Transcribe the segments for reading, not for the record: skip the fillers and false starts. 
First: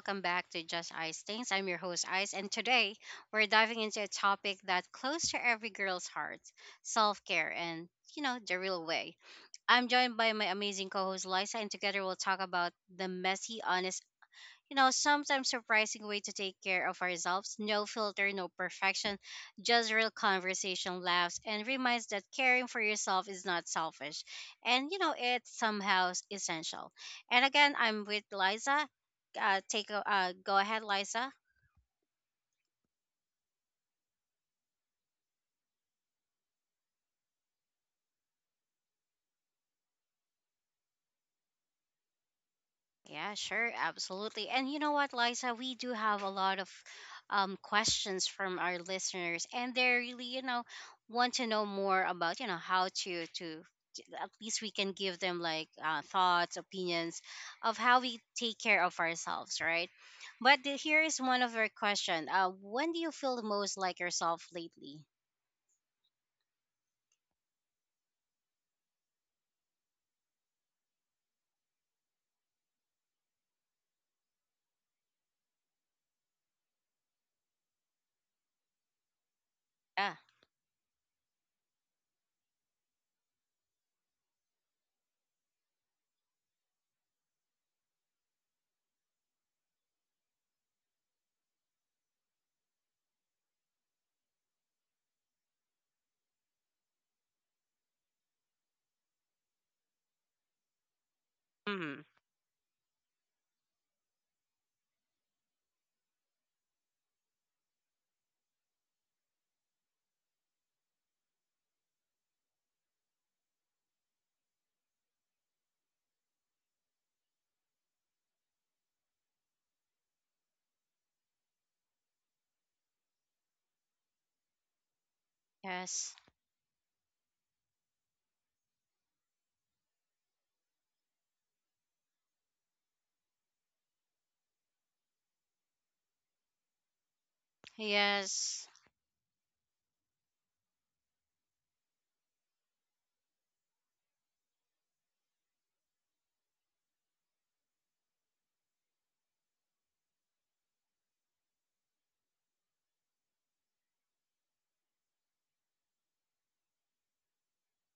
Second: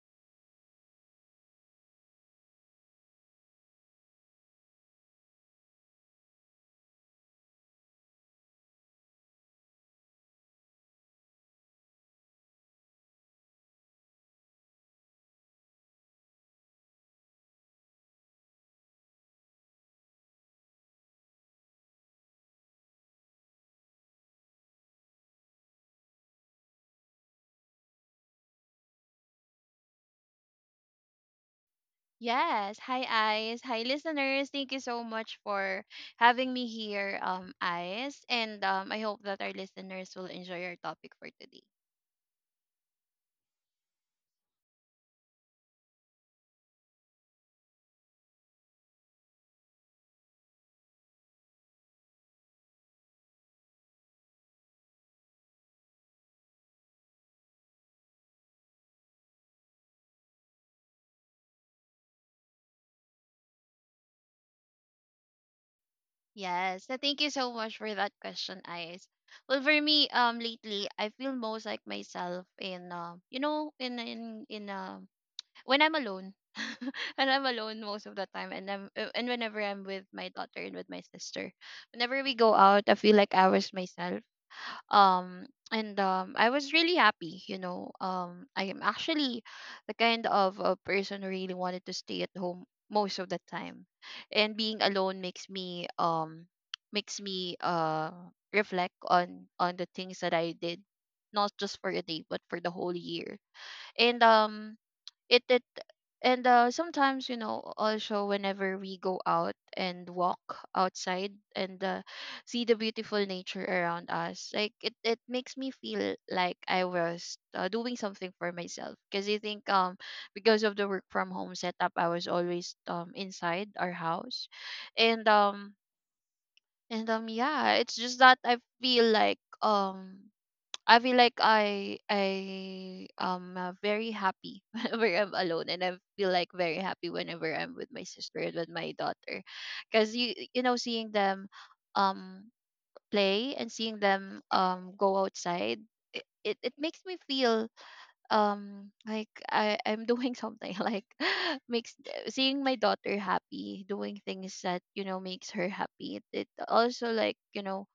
welcome back to Just Ice Things. I'm your host Ice and today we're diving into a topic that's close to every girl's heart, self-care and, you know, the real way. I'm joined by my amazing co-host Liza and together we'll talk about the messy, honest, you know, sometimes surprising way to take care of ourselves. No filter, no perfection, just real conversation, laughs, and reminds that caring for yourself is not selfish. And, you know, it's somehow essential. And again, I'm with Liza. Take a, go ahead, Liza. Yes. Hi, Eyes. Hi, listeners. Thank you so much for having me here, Eyes. And I hope that our listeners will enjoy our topic for today. Yeah, sure, absolutely. And you know what, Liza, we do have a lot of questions from our listeners, and they really, you know, want to know more about, you know, how to- at least we can give them like thoughts, opinions of how we take care of ourselves, right? But here is one of our question: When do you feel the most like yourself lately? Yes. So thank you so much for that question, Eyes. Well, for me, lately I feel most like myself in, you know, in when I'm alone. When I'm alone most of the time, and I'm and whenever I'm with Yeah. my daughter and with my sister, whenever we go out, I feel like I was myself. Um and I was really happy. I am actually the kind of a person who really wanted to stay at home most of the time, and being alone makes me reflect on the things that I did, not just for Mm-hmm. a day but for the whole year. And it it and Sometimes, you know, also whenever we go out and walk outside and see the beautiful nature around us, it makes me feel like I was, doing something for myself, because I think because of the work from home setup I was always inside our house. And um Yes. and Yeah, it's just that I feel like I am, very happy whenever I'm alone, and I feel like very happy whenever I'm with my sister and Yes. with my daughter, because you know, seeing them um play and seeing them go outside, it makes me feel like I'm doing something. Like, makes seeing my daughter happy, doing things that, you know, makes her happy, it it also, like, you know,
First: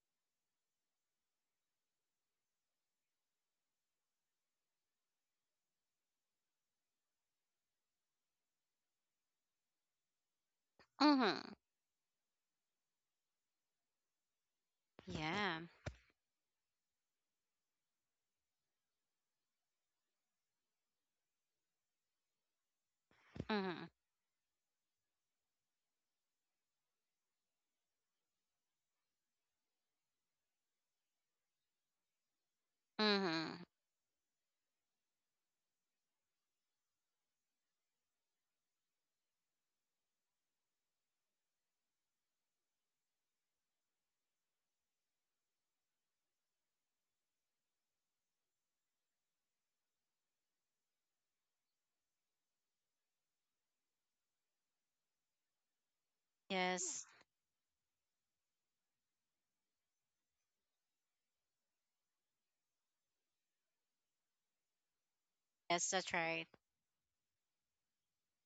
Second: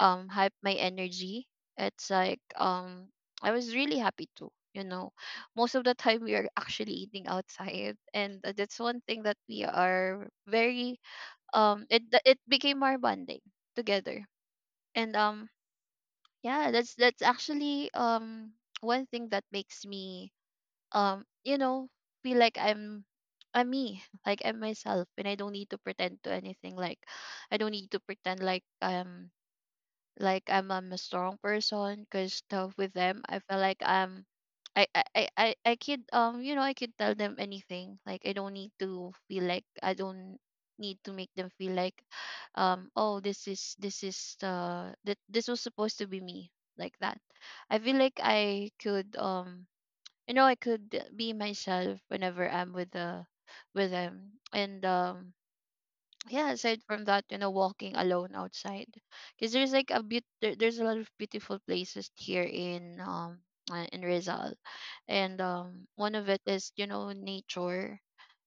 hype my energy. It's like I was really happy too. You know, most of the time we are actually eating outside, and that's one thing that we are very Mm-hmm. It became our bonding together. And Yeah. Yeah, that's actually one thing that makes me, um you know feel like I'm Mm-hmm. me, like I'm myself, and I don't need to pretend to anything. Like, I don't need to pretend like, like I'm a strong person, because tough with them I feel Mm-hmm. like I'm I could, I could tell them anything. Like, I don't need to feel like I don't need to make them feel like, oh, this is that this was supposed to be me, like that. I feel like I could, I could be myself whenever I'm with the with them. And Yeah, aside from Yes. that, you know, walking alone outside, because there's like there's a lot of beautiful places here in Rizal. And Yes, One that's of it right. is, you know, nature,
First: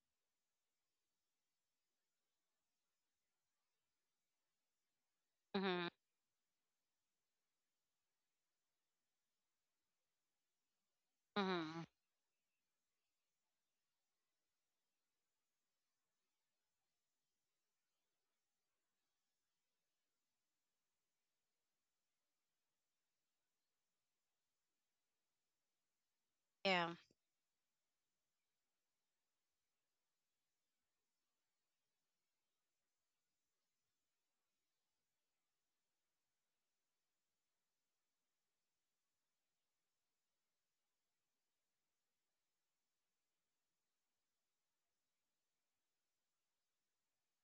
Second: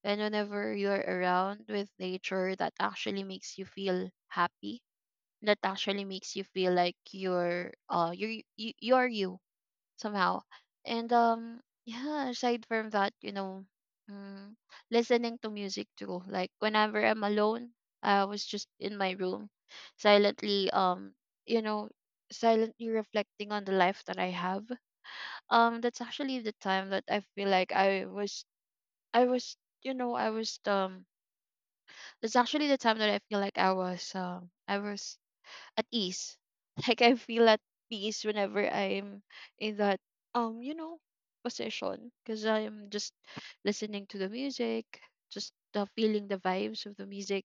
and whenever you're around with nature, that actually makes you feel happy, that Mm-hmm. actually makes you feel like you are you somehow. And Mm-hmm. Yeah, aside from that, you know, mm, listening to music too. Like, whenever I'm alone, I was just in my room, silently, you know, silently reflecting on the life that I have. That's actually the Yeah. time that I feel like I was I was, that's actually the time that I feel like I was at ease. Like, I feel at peace whenever I'm in that, um, you know, position, because I'm just listening to the music, just the feeling the vibes of the music.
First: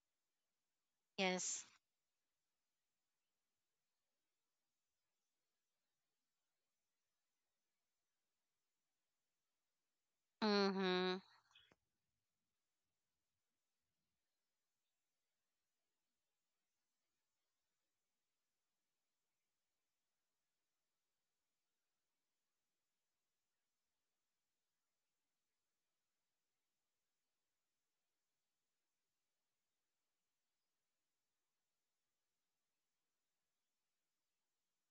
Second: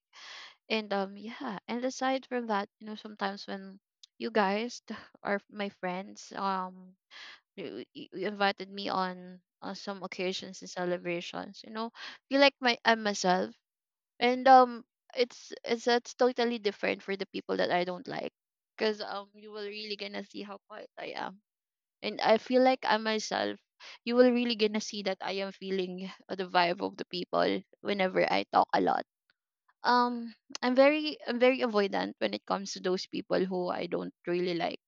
And Yeah, Yes. and aside from that, you know, sometimes when you guys are my friends, you, you invited me on, some occasions and Mm-hmm. celebrations, you know, feel like my I'm myself. And it's That's totally different for the people that I don't like, because, you will really gonna see how quiet I am, and I feel like I myself. You will really gonna see that I am feeling the vibe of the people whenever I talk a lot. um I'm very, I'm very avoidant when it comes to those people who I don't really like.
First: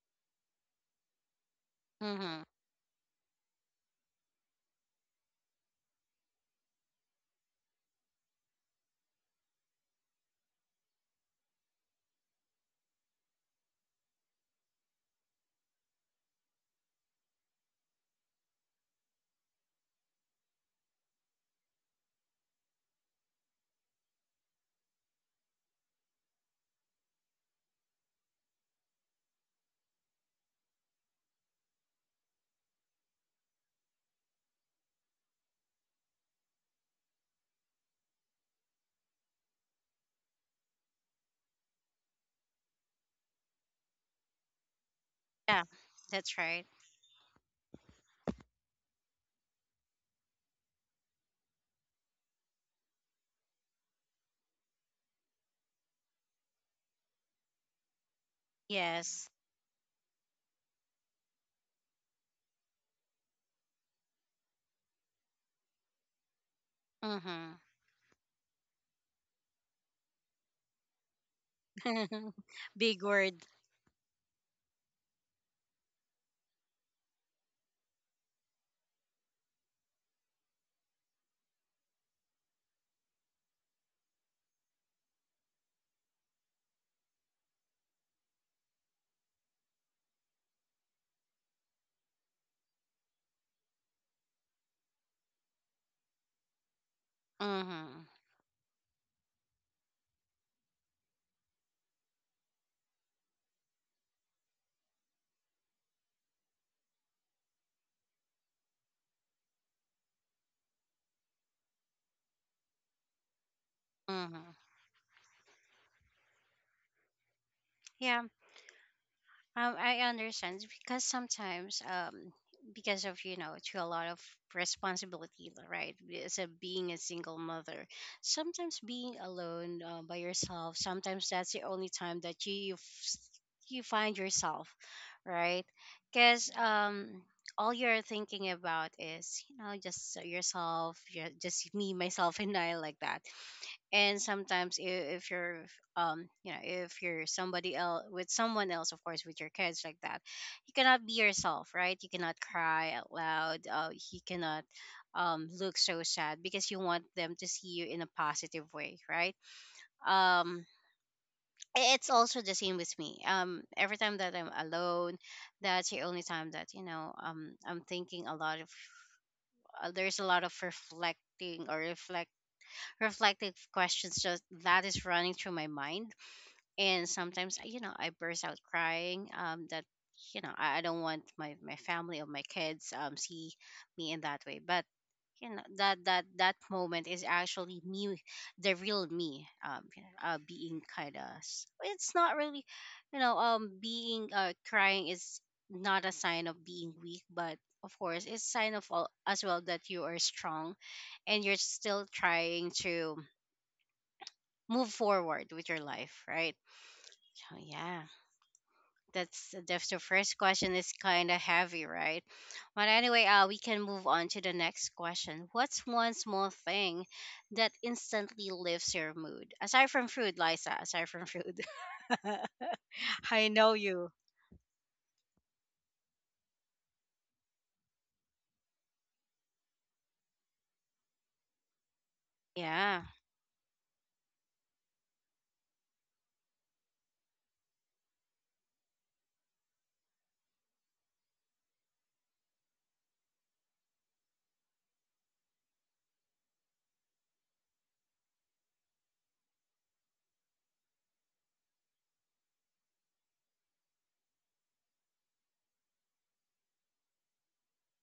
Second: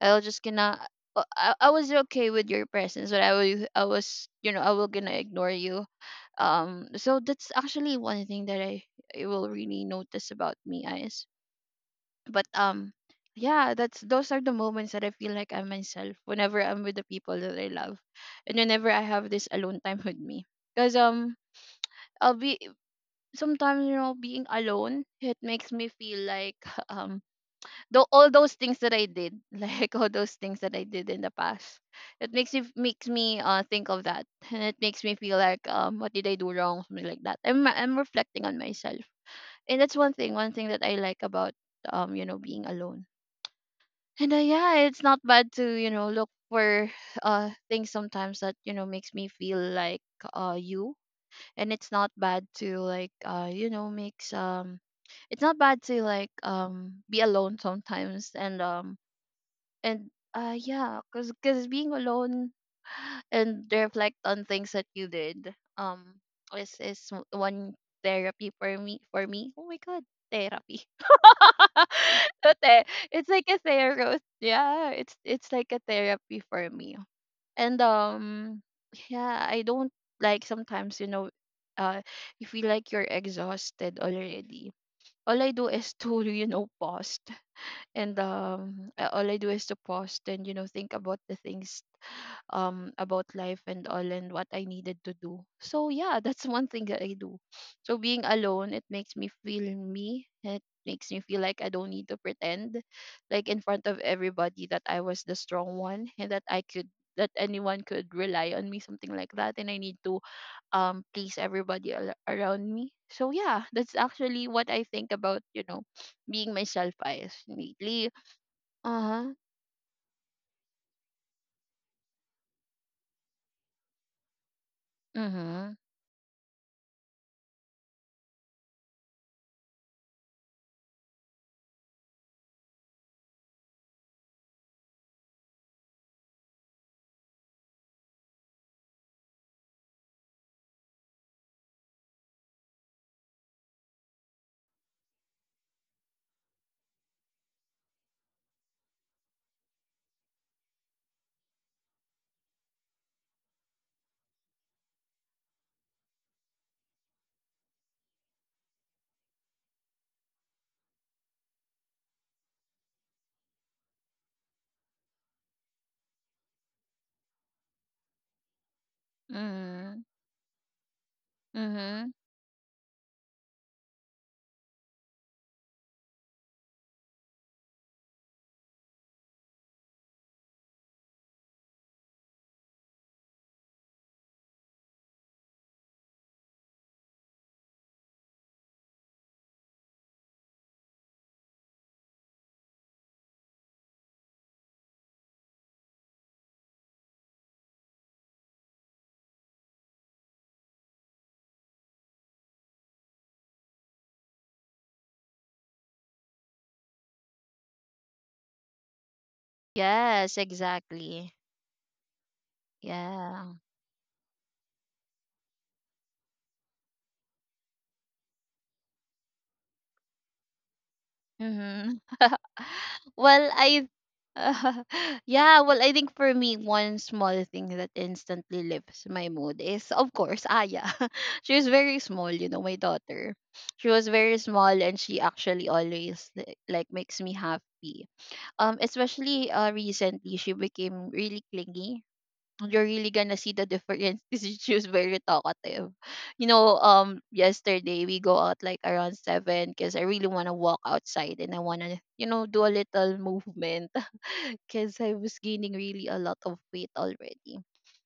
I'll just gonna, I was okay Mm-hmm. with your presence, but I was, you know, I will gonna ignore you. So that's actually one thing that I will really notice about me, Eyes. But Yeah, that's those are the moments that I feel like I'm myself, whenever I'm with the people that I love, and whenever I have this alone time with me, because, I'll be, sometimes, you know, being alone, it makes me feel like, um. Though all those things that I did, like all those things that I did in the past, it makes me think of that, and it makes me feel like, what did I do wrong, something like that. I'm reflecting on myself, and that's one thing that I like about, being alone. And, yeah, it's not bad Yeah, to, you know, look that's right. for, things sometimes that, you know, makes me feel like, uh you, and it's not bad to, like, you know makes it's not bad to, like, be alone sometimes. Yes. And Yeah, because, being alone and reflect on things that you did, is Mm-hmm. one therapy for me, for me, oh my god, therapy. Okay, Big it's word. like a therapy. Yeah, it's like a therapy for me. And Yeah, I don't, like sometimes, you know, uh you feel like you're exhausted already, all I do is to you know, all I do is to post and, you know, think about the things, about life and all, and what I needed to do. So yeah, that's one thing that I do. So, Mm-hmm. being alone, it makes me feel me. It makes me feel like I don't need to pretend, like in front of everybody, that I was the strong one and that I could, that anyone could rely on me, something like that. And I need to, please everybody around me. So yeah, that's actually Mm-hmm. what I think about, you know, being myself I lately. Yeah. Uh-huh. I understand because sometimes, because of, you know, to a lot of responsibility, Mhm. right? As a being a single mother, sometimes being alone by yourself, sometimes that's the only time that you find yourself, right? Because all you're thinking about is, you know, just yourself, you just me, myself, and I like that, and if you're you know if you're somebody else with someone else, of course with your kids like that, you cannot be yourself, right? You cannot cry out loud, you cannot look so sad because you want them to see you in a positive way, right? um it's also the same with me. Every time that I'm alone, that's the only time that, you know, I'm thinking a lot of Mhm. there's a lot of reflecting or Mhm. Reflective questions just that is running through my mind. And sometimes, you know, I burst out crying. That, you know, I don't want my my family or my kids see me in that way, but you know that moment is actually me, the real me. You know, being kind of, it's not really, you know, being crying is not a sign of being weak, but of course it's sign of all, as well, that you are strong and you're still trying to move forward with your life, right? So yeah, That's the Yes, first question is kind exactly. of heavy, right? But anyway, Yeah. we can move on to the next question. What's one small thing that instantly lifts your mood? Aside from food, Liza, aside from food. Mhm. Well, I know I— you. yeah, well, I think for me, one small thing that instantly lifts my mood is, of course, Aya. She was very small, you know, my Yeah. daughter. She was very small, and she actually always like makes me happy. Especially recently, she became really clingy. You're really gonna see the difference. This is just very talkative. You know, yesterday we go out like around 7, because I really wanna walk outside and I wanna, you know, do a little movement because I was gaining really a lot of weight already.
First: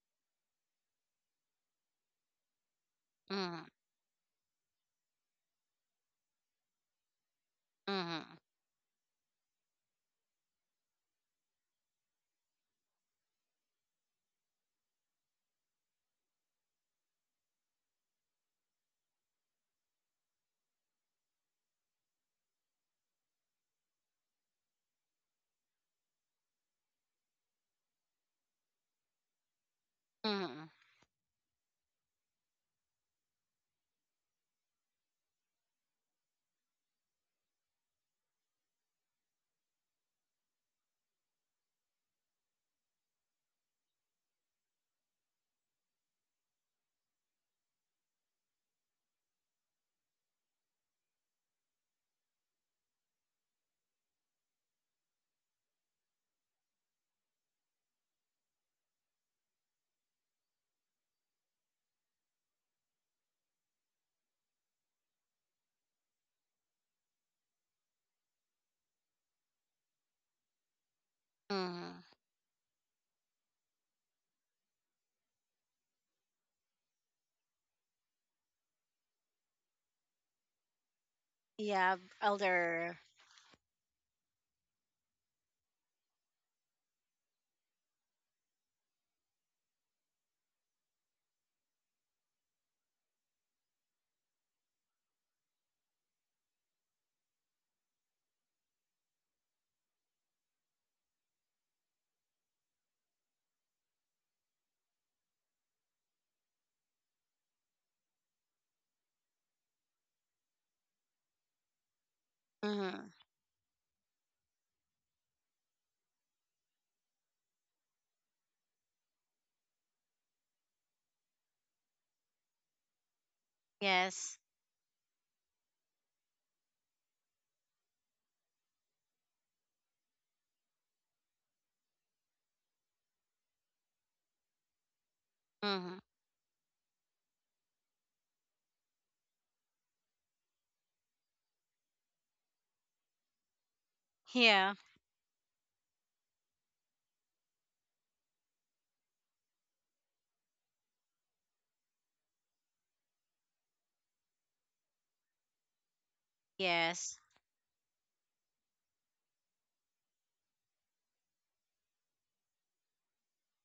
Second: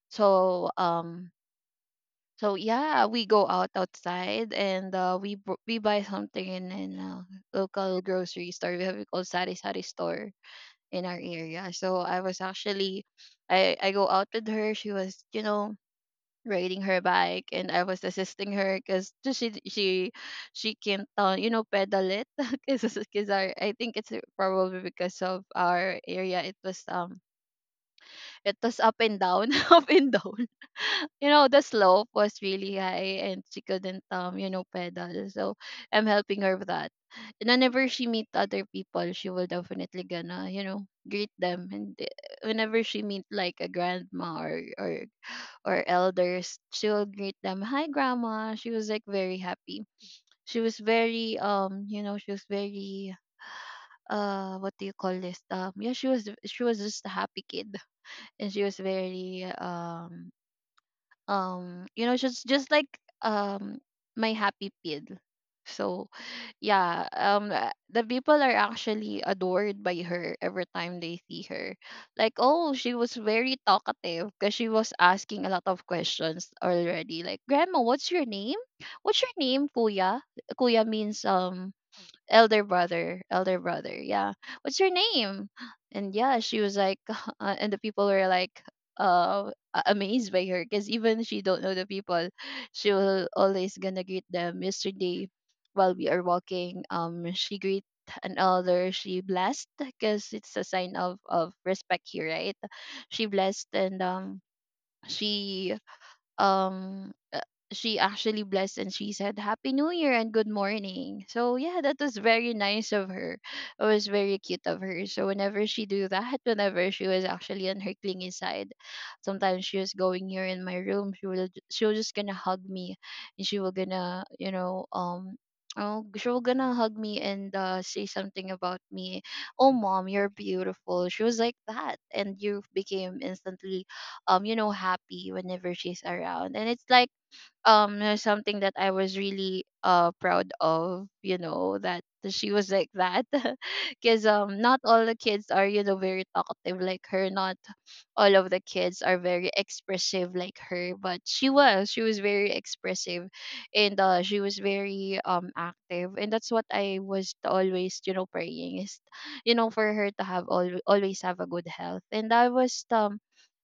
So um, so yeah, we go Mm, out outside, and we buy something in a local mm, grocery store. We have a, called Sari Sari store in our area. So I was actually, I go out with her. She was, you know, riding her bike, and I was assisting her because she can't, you know, pedal it because our— I think it's probably because of our area, it was, it was up and down up and down. mm, You know, the slope was really high, and she couldn't, you know, pedal. So I'm helping her with that. And whenever she meet other people, she will definitely gonna, you know, greet them. And, whenever she meet like a grandma, or elders, she will greet them, "Hi, Grandma." She was like very happy. She was very, you know, she was very, what do you call this? Yeah, she was just a happy kid, and she was very, she's just like, um my happy pid. So yeah, the people are actually adored by her every time they see her. mm. Like, oh, she was very talkative because she was asking a lot of questions already, like, "Grandma, what's your name? What's your name, kuya?" Kuya means, Yeah, elder elder. brother. Yeah, what's your name? And yeah, she was like and the people were like amazed by her, because even she don't know the people, she will always gonna greet them. Yesterday, while we are walking, she greet an elder. She blessed because it's a sign of respect here, right? She blessed, and she um uh, she actually blessed and she said, "Happy new year and good morning," so yeah, that was very nice of Mm, her. It was very cute of her. So whenever she do that, whenever she was actually on her clingy side, sometimes she was going here in my room. She was just gonna hug me, and she will gonna, yes. Oh, she was gonna hug me and say something about me. "Oh, mom, you're beautiful." She was like that, and you became instantly, happy whenever Mm, she's around. And it's like, something that I was really proud of, you know, that she was like that. Cause, yeah. not all the kids are, you know, very talkative like her. Not all of the kids are very expressive like her, but she was. She was very expressive, and she was very active. And that's what I Yes. was always, you know, praying is, you know, for her to have all always have a good health. And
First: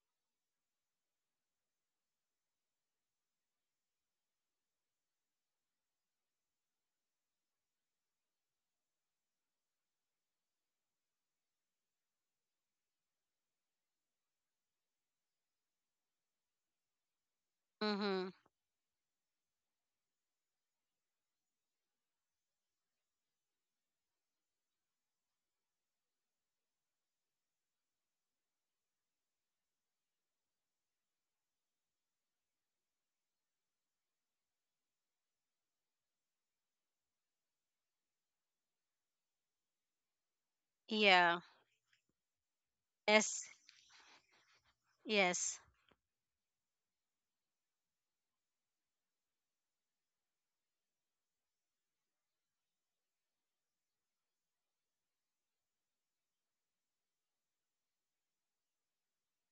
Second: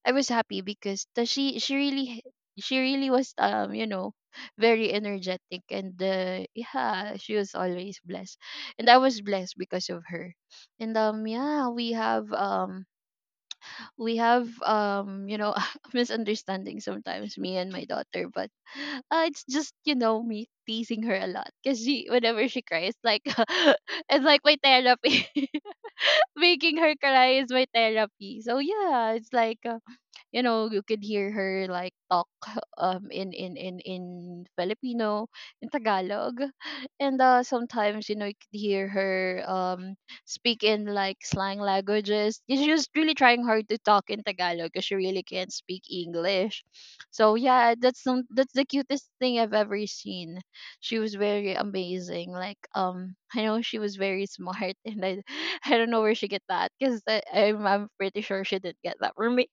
I was happy because the, she really was, you know, very energetic, and yeah, she was always blessed, and I was blessed because of her. And yeah, we have, we have um you know misunderstanding sometimes, me and my daughter, Mm-hmm. but it's just, you know, me teasing her a lot, because she whenever she cries, like, it's like my therapy. Making her cry is my therapy. So yeah, it's like, you know, you could hear her, like, talk in Filipino, in Tagalog. And sometimes, you know, you could hear her, speak in, like, Yeah. slang languages. She just really trying Yes. hard to talk in Tagalog because she really can't Yes. speak English. So yeah, that's the cutest thing I've ever seen. She was very amazing, like, I know she was very smart, and I I don't know where she get that, because I'm pretty sure she didn't get that from me.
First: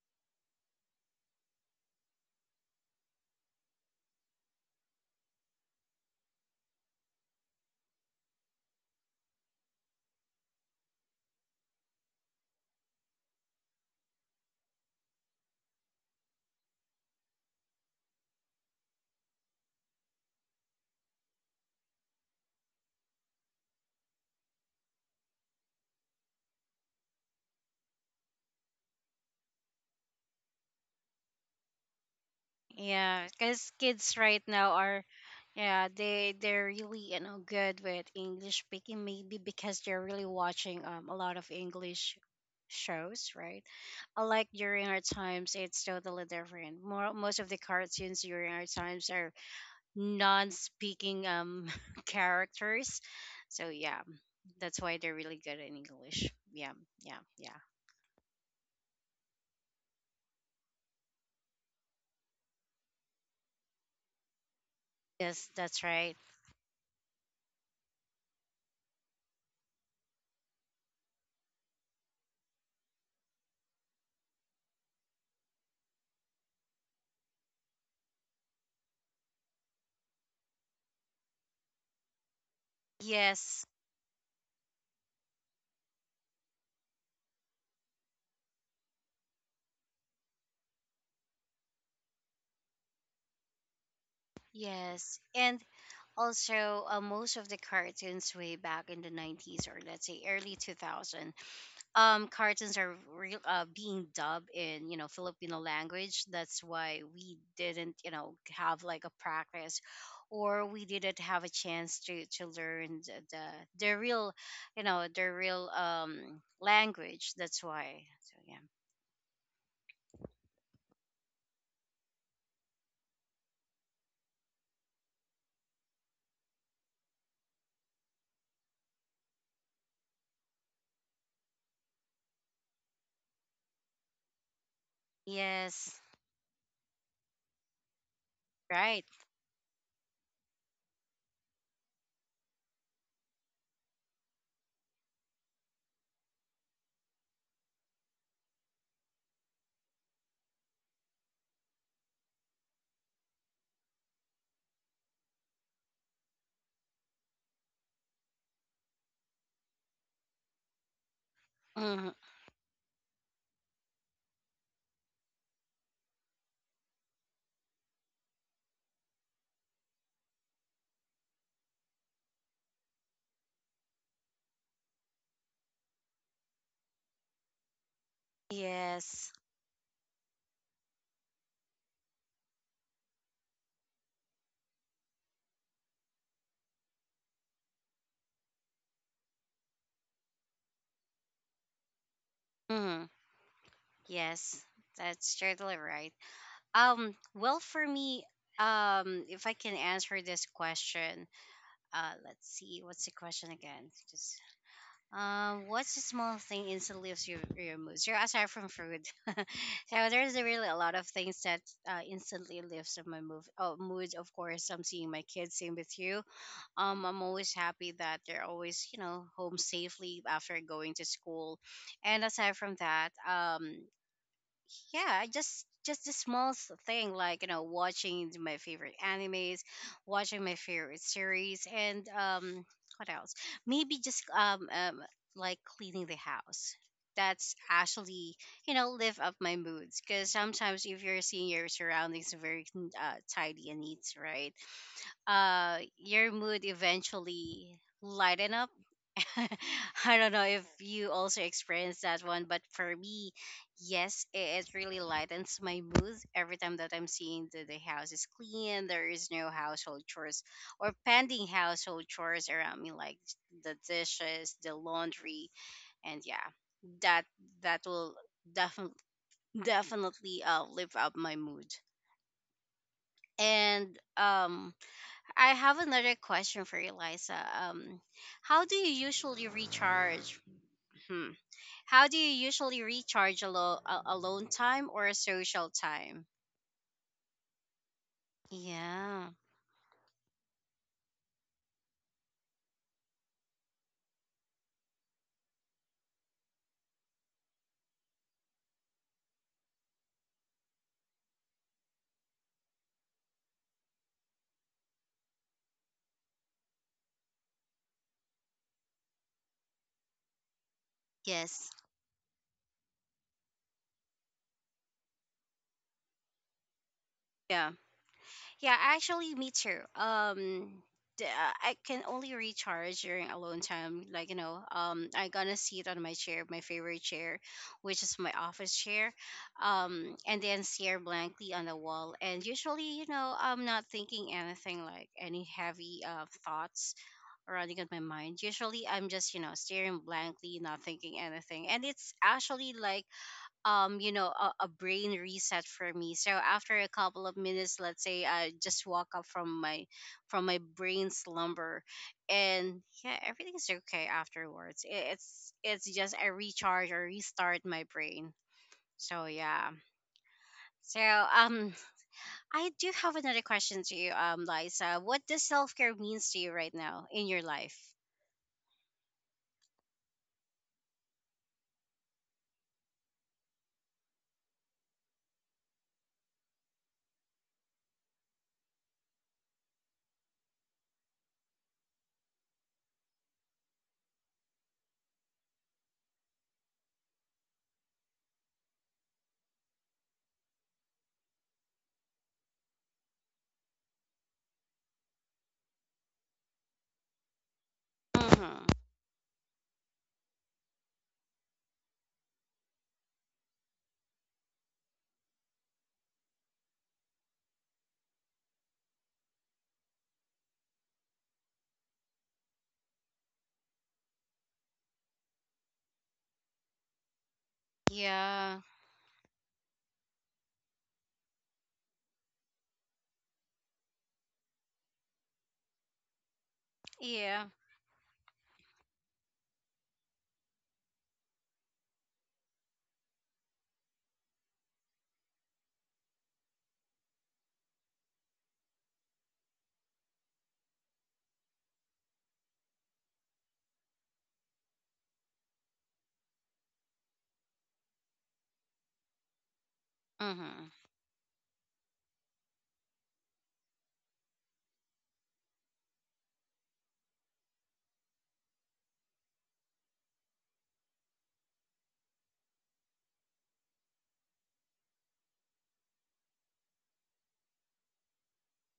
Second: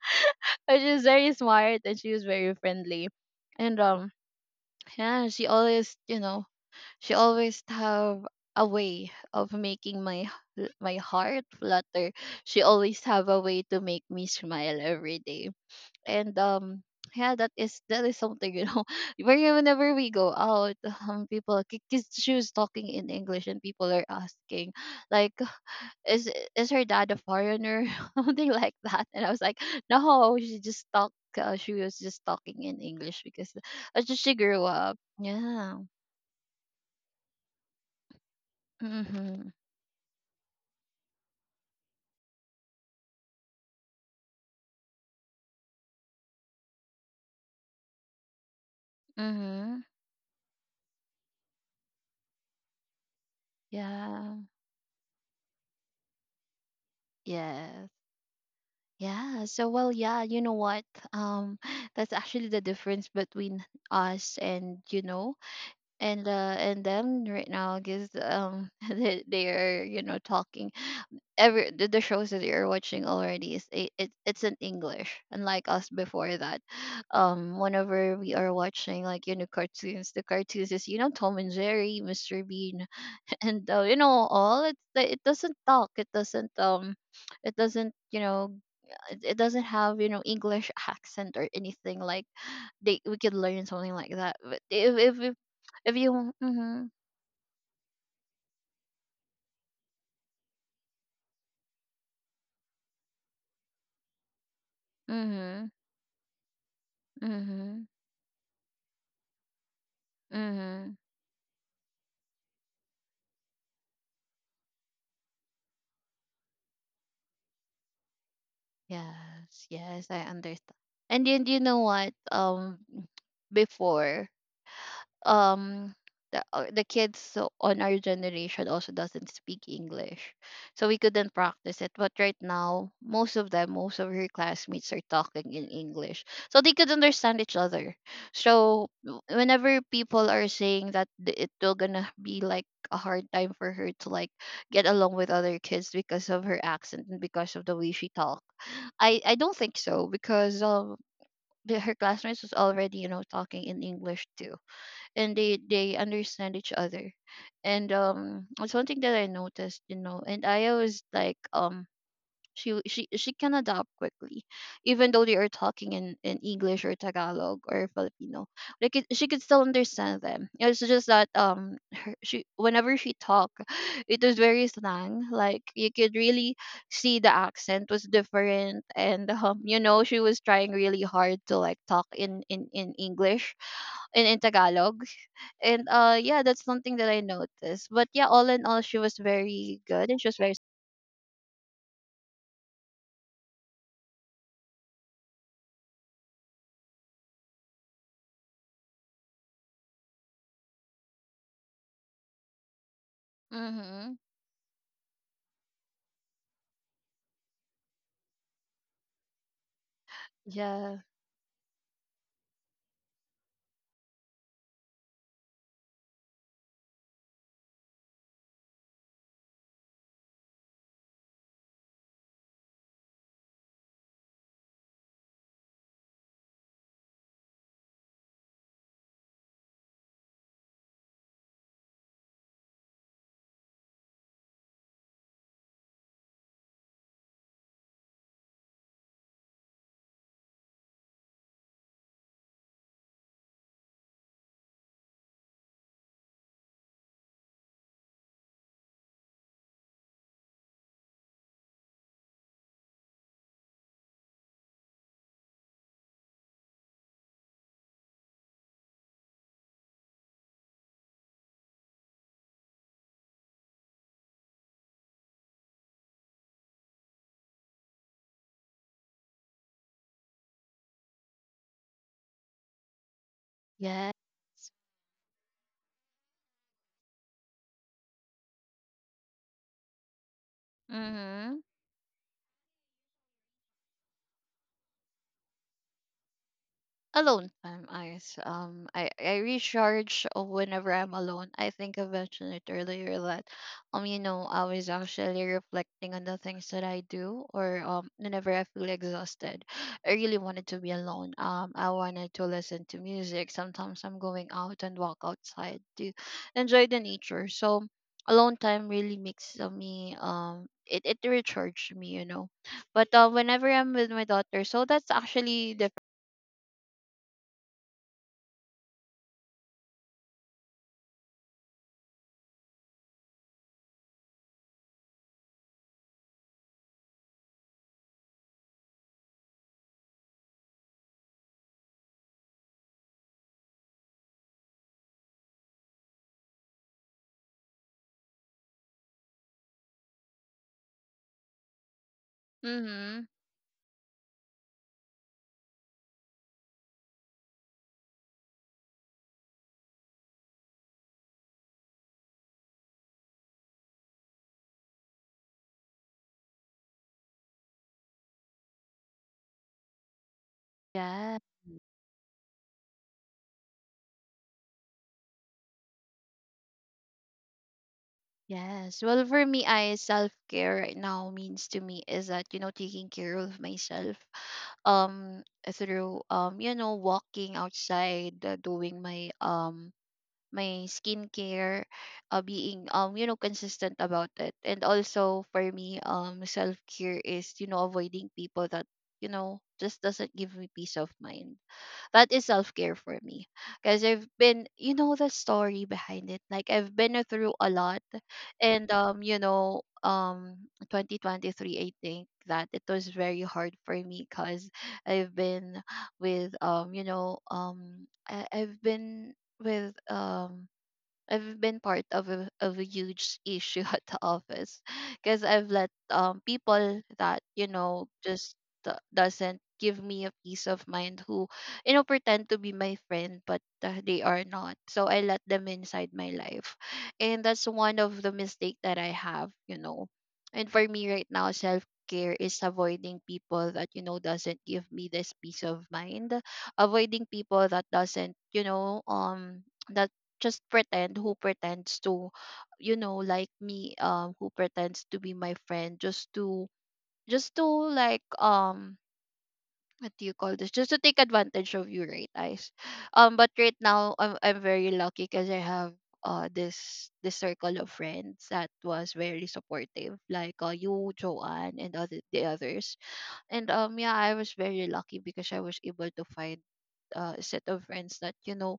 But she was very smart and she was very friendly. And yeah, she always, you know, she always have a way of making my, my heart flutter. She always have a way to make me smile every day. And yeah, that is something, you know. Whenever we go out, people, because she was talking in English, and people are asking, like, is is her dad a foreigner? Something like that. And I was like, "No, she just talk, she was just talking in English Yeah, because because that's kids just she right grew now up." are, Yeah. yeah, they they're really, you know, good with English speaking. Maybe Mm-hmm. because they're really watching a lot of English shows, right? Unlike during our times, it's totally different. More most of the cartoons during our times are Mm-hmm. non-speaking characters, so yeah, Yeah. that's why they're really good in English. Yeah, yeah, yeah. Yes. Yeah. So, well, yeah, you know what? um that's actually the difference between us, and, you know, Yes, that's right. And them right now, because, they are, you know, talking every, the shows that you're watching already is, it's in English, unlike us before that. Whenever we are watching, like, you know, cartoons, the cartoons is, you know, Tom and Jerry, Mr. Bean, Yes, and you know, all, it's like, it doesn't talk, it doesn't, it doesn't, you know. It doesn't have, you know, English accent, or anything like, they we could learn something like that. But if if yes, if, and if you. Mm-hmm. also most of the cartoons way back in the 90s, or let's say early 2000 cartoons are real, being dubbed in, you know, Filipino Mm-hmm. language. That's why we Mm-hmm. didn't, you know, have like a practice, or we Mm-hmm. didn't have a chance to learn the real, you know, the real language. That's why. So yeah. Yes, yes, I understand. And then, you know what? Before, um, the, the kids, so on our generation also doesn't speak English, so we couldn't practice it. But right now, most of them, most of her classmates are talking in Yes, English, so they could understand each other. So, right. Whenever people are saying that, it will gonna be like a hard time for her to, like, get along with other kids because of her accent and because of the way she talks, I don't think so, because, the, her classmates was already, you know, talking in English too, and they understand each other. And it's one thing that I noticed, you know, and I was like, Hmm. she can adapt quickly, even though they are talking in English or Tagalog or Filipino. Like, it, she could still understand them. It's just that, her, she whenever she talk, it was very slang, like, you could really see the accent was different. And Yes. You know, she was trying really hard to, like, talk in English, and in Tagalog. And yeah, that's something that I noticed, but yeah, all in all, she was very good, and she was very. Hmm. Yes, that's totally right. Well, for me, if I can answer this question, let's see, what's the question again? Mm-hmm. Just what's a small thing instantly lifts your mood? So aside from food, so there's really a lot Yeah. of things that instantly lifts up my mood. Oh, mood, of course. I'm seeing my kids. Same with you. I'm always happy that they're always, you know, home safely after going to school, and aside from that, yeah, just the small thing like, you know, watching my favorite animes, watching my favorite series, and what else, maybe just like cleaning the house. That's actually, you know, lift up my moods, because sometimes if you're seeing your surroundings very, tidy and neat, right, your mood eventually lighten up. I don't know if you also experienced that one, but for me, yes, it really lightens my mood every time that I'm seeing that the house is clean, there is no household chores or pending household chores around me, like the dishes, the laundry, and yeah, that that will definitely definitely, lift up my mood. And I have another question for you, Liza. Um, how do you usually recharge? Hmm, Mm-hmm. how do you usually recharge, alone time or a social time? Alone time, I s- um I, Yeah. I recharge whenever I'm alone. I think I mentioned it earlier that, you know, I was actually reflecting on the things that I do, or, whenever I feel exhausted. I really wanted to be alone. I wanted to listen to music. Sometimes I'm going out and walk outside to enjoy the nature. So alone time really makes, me, it Yes. recharged me, you know. But whenever I'm with my daughter, so that's actually different. Yeah. Yeah, actually me too. I can only recharge during alone time. Like, you know, I gonna sit on my chair, my favorite chair, which is my office chair. And then stare blankly on the wall. And usually, you know, I'm not thinking anything like any heavy thoughts running in my mind. Usually I'm just, you know, staring blankly, not thinking anything. And it's actually like Mm-hmm. You know, a brain reset for me. So after a couple of minutes, let's say I just walk up from my brain slumber, and yeah, everything's okay afterwards. It, it's just I recharge or restart my brain. So yeah. So Yeah. I do have another question to you, Liza. What does self care means to you right now in your life? Yes. Well, for me, I, self care right now means to me is that, you know, taking care of myself, um, through, you know, walking outside, doing my, my skincare, being, you know, consistent about it. And also for me, self care is, you know, avoiding people that, you know, just doesn't give me peace of mind. That is self care for me, because I've been, you know, the story behind it, like, I've been through a lot. Mhm. And 2023, I think that it was very hard for me, because I've been with, I've been with, I've been part of a, huge issue at the office, because I've let, people that, you know, just, Yeah. Doesn't give me a peace of mind, who, you know, pretend to be my friend, but, they are not. So I let them inside my life, and Yeah. that's one of the mistake that I have, you know. And for me right now, self care is avoiding people that, you know, doesn't give me this peace of mind, avoiding people that doesn't, you know, that, just pretend, who pretends to, you know, like me, who pretends to be my friend, just to, like, what do you call Mhm. this, just to take advantage of you, right, guys? But right now, I'm very lucky because I have, this circle of friends that was very supportive, like, you, Joanne, and other, the others. And yeah, I was very lucky, because I was able to find, set of friends that, you know,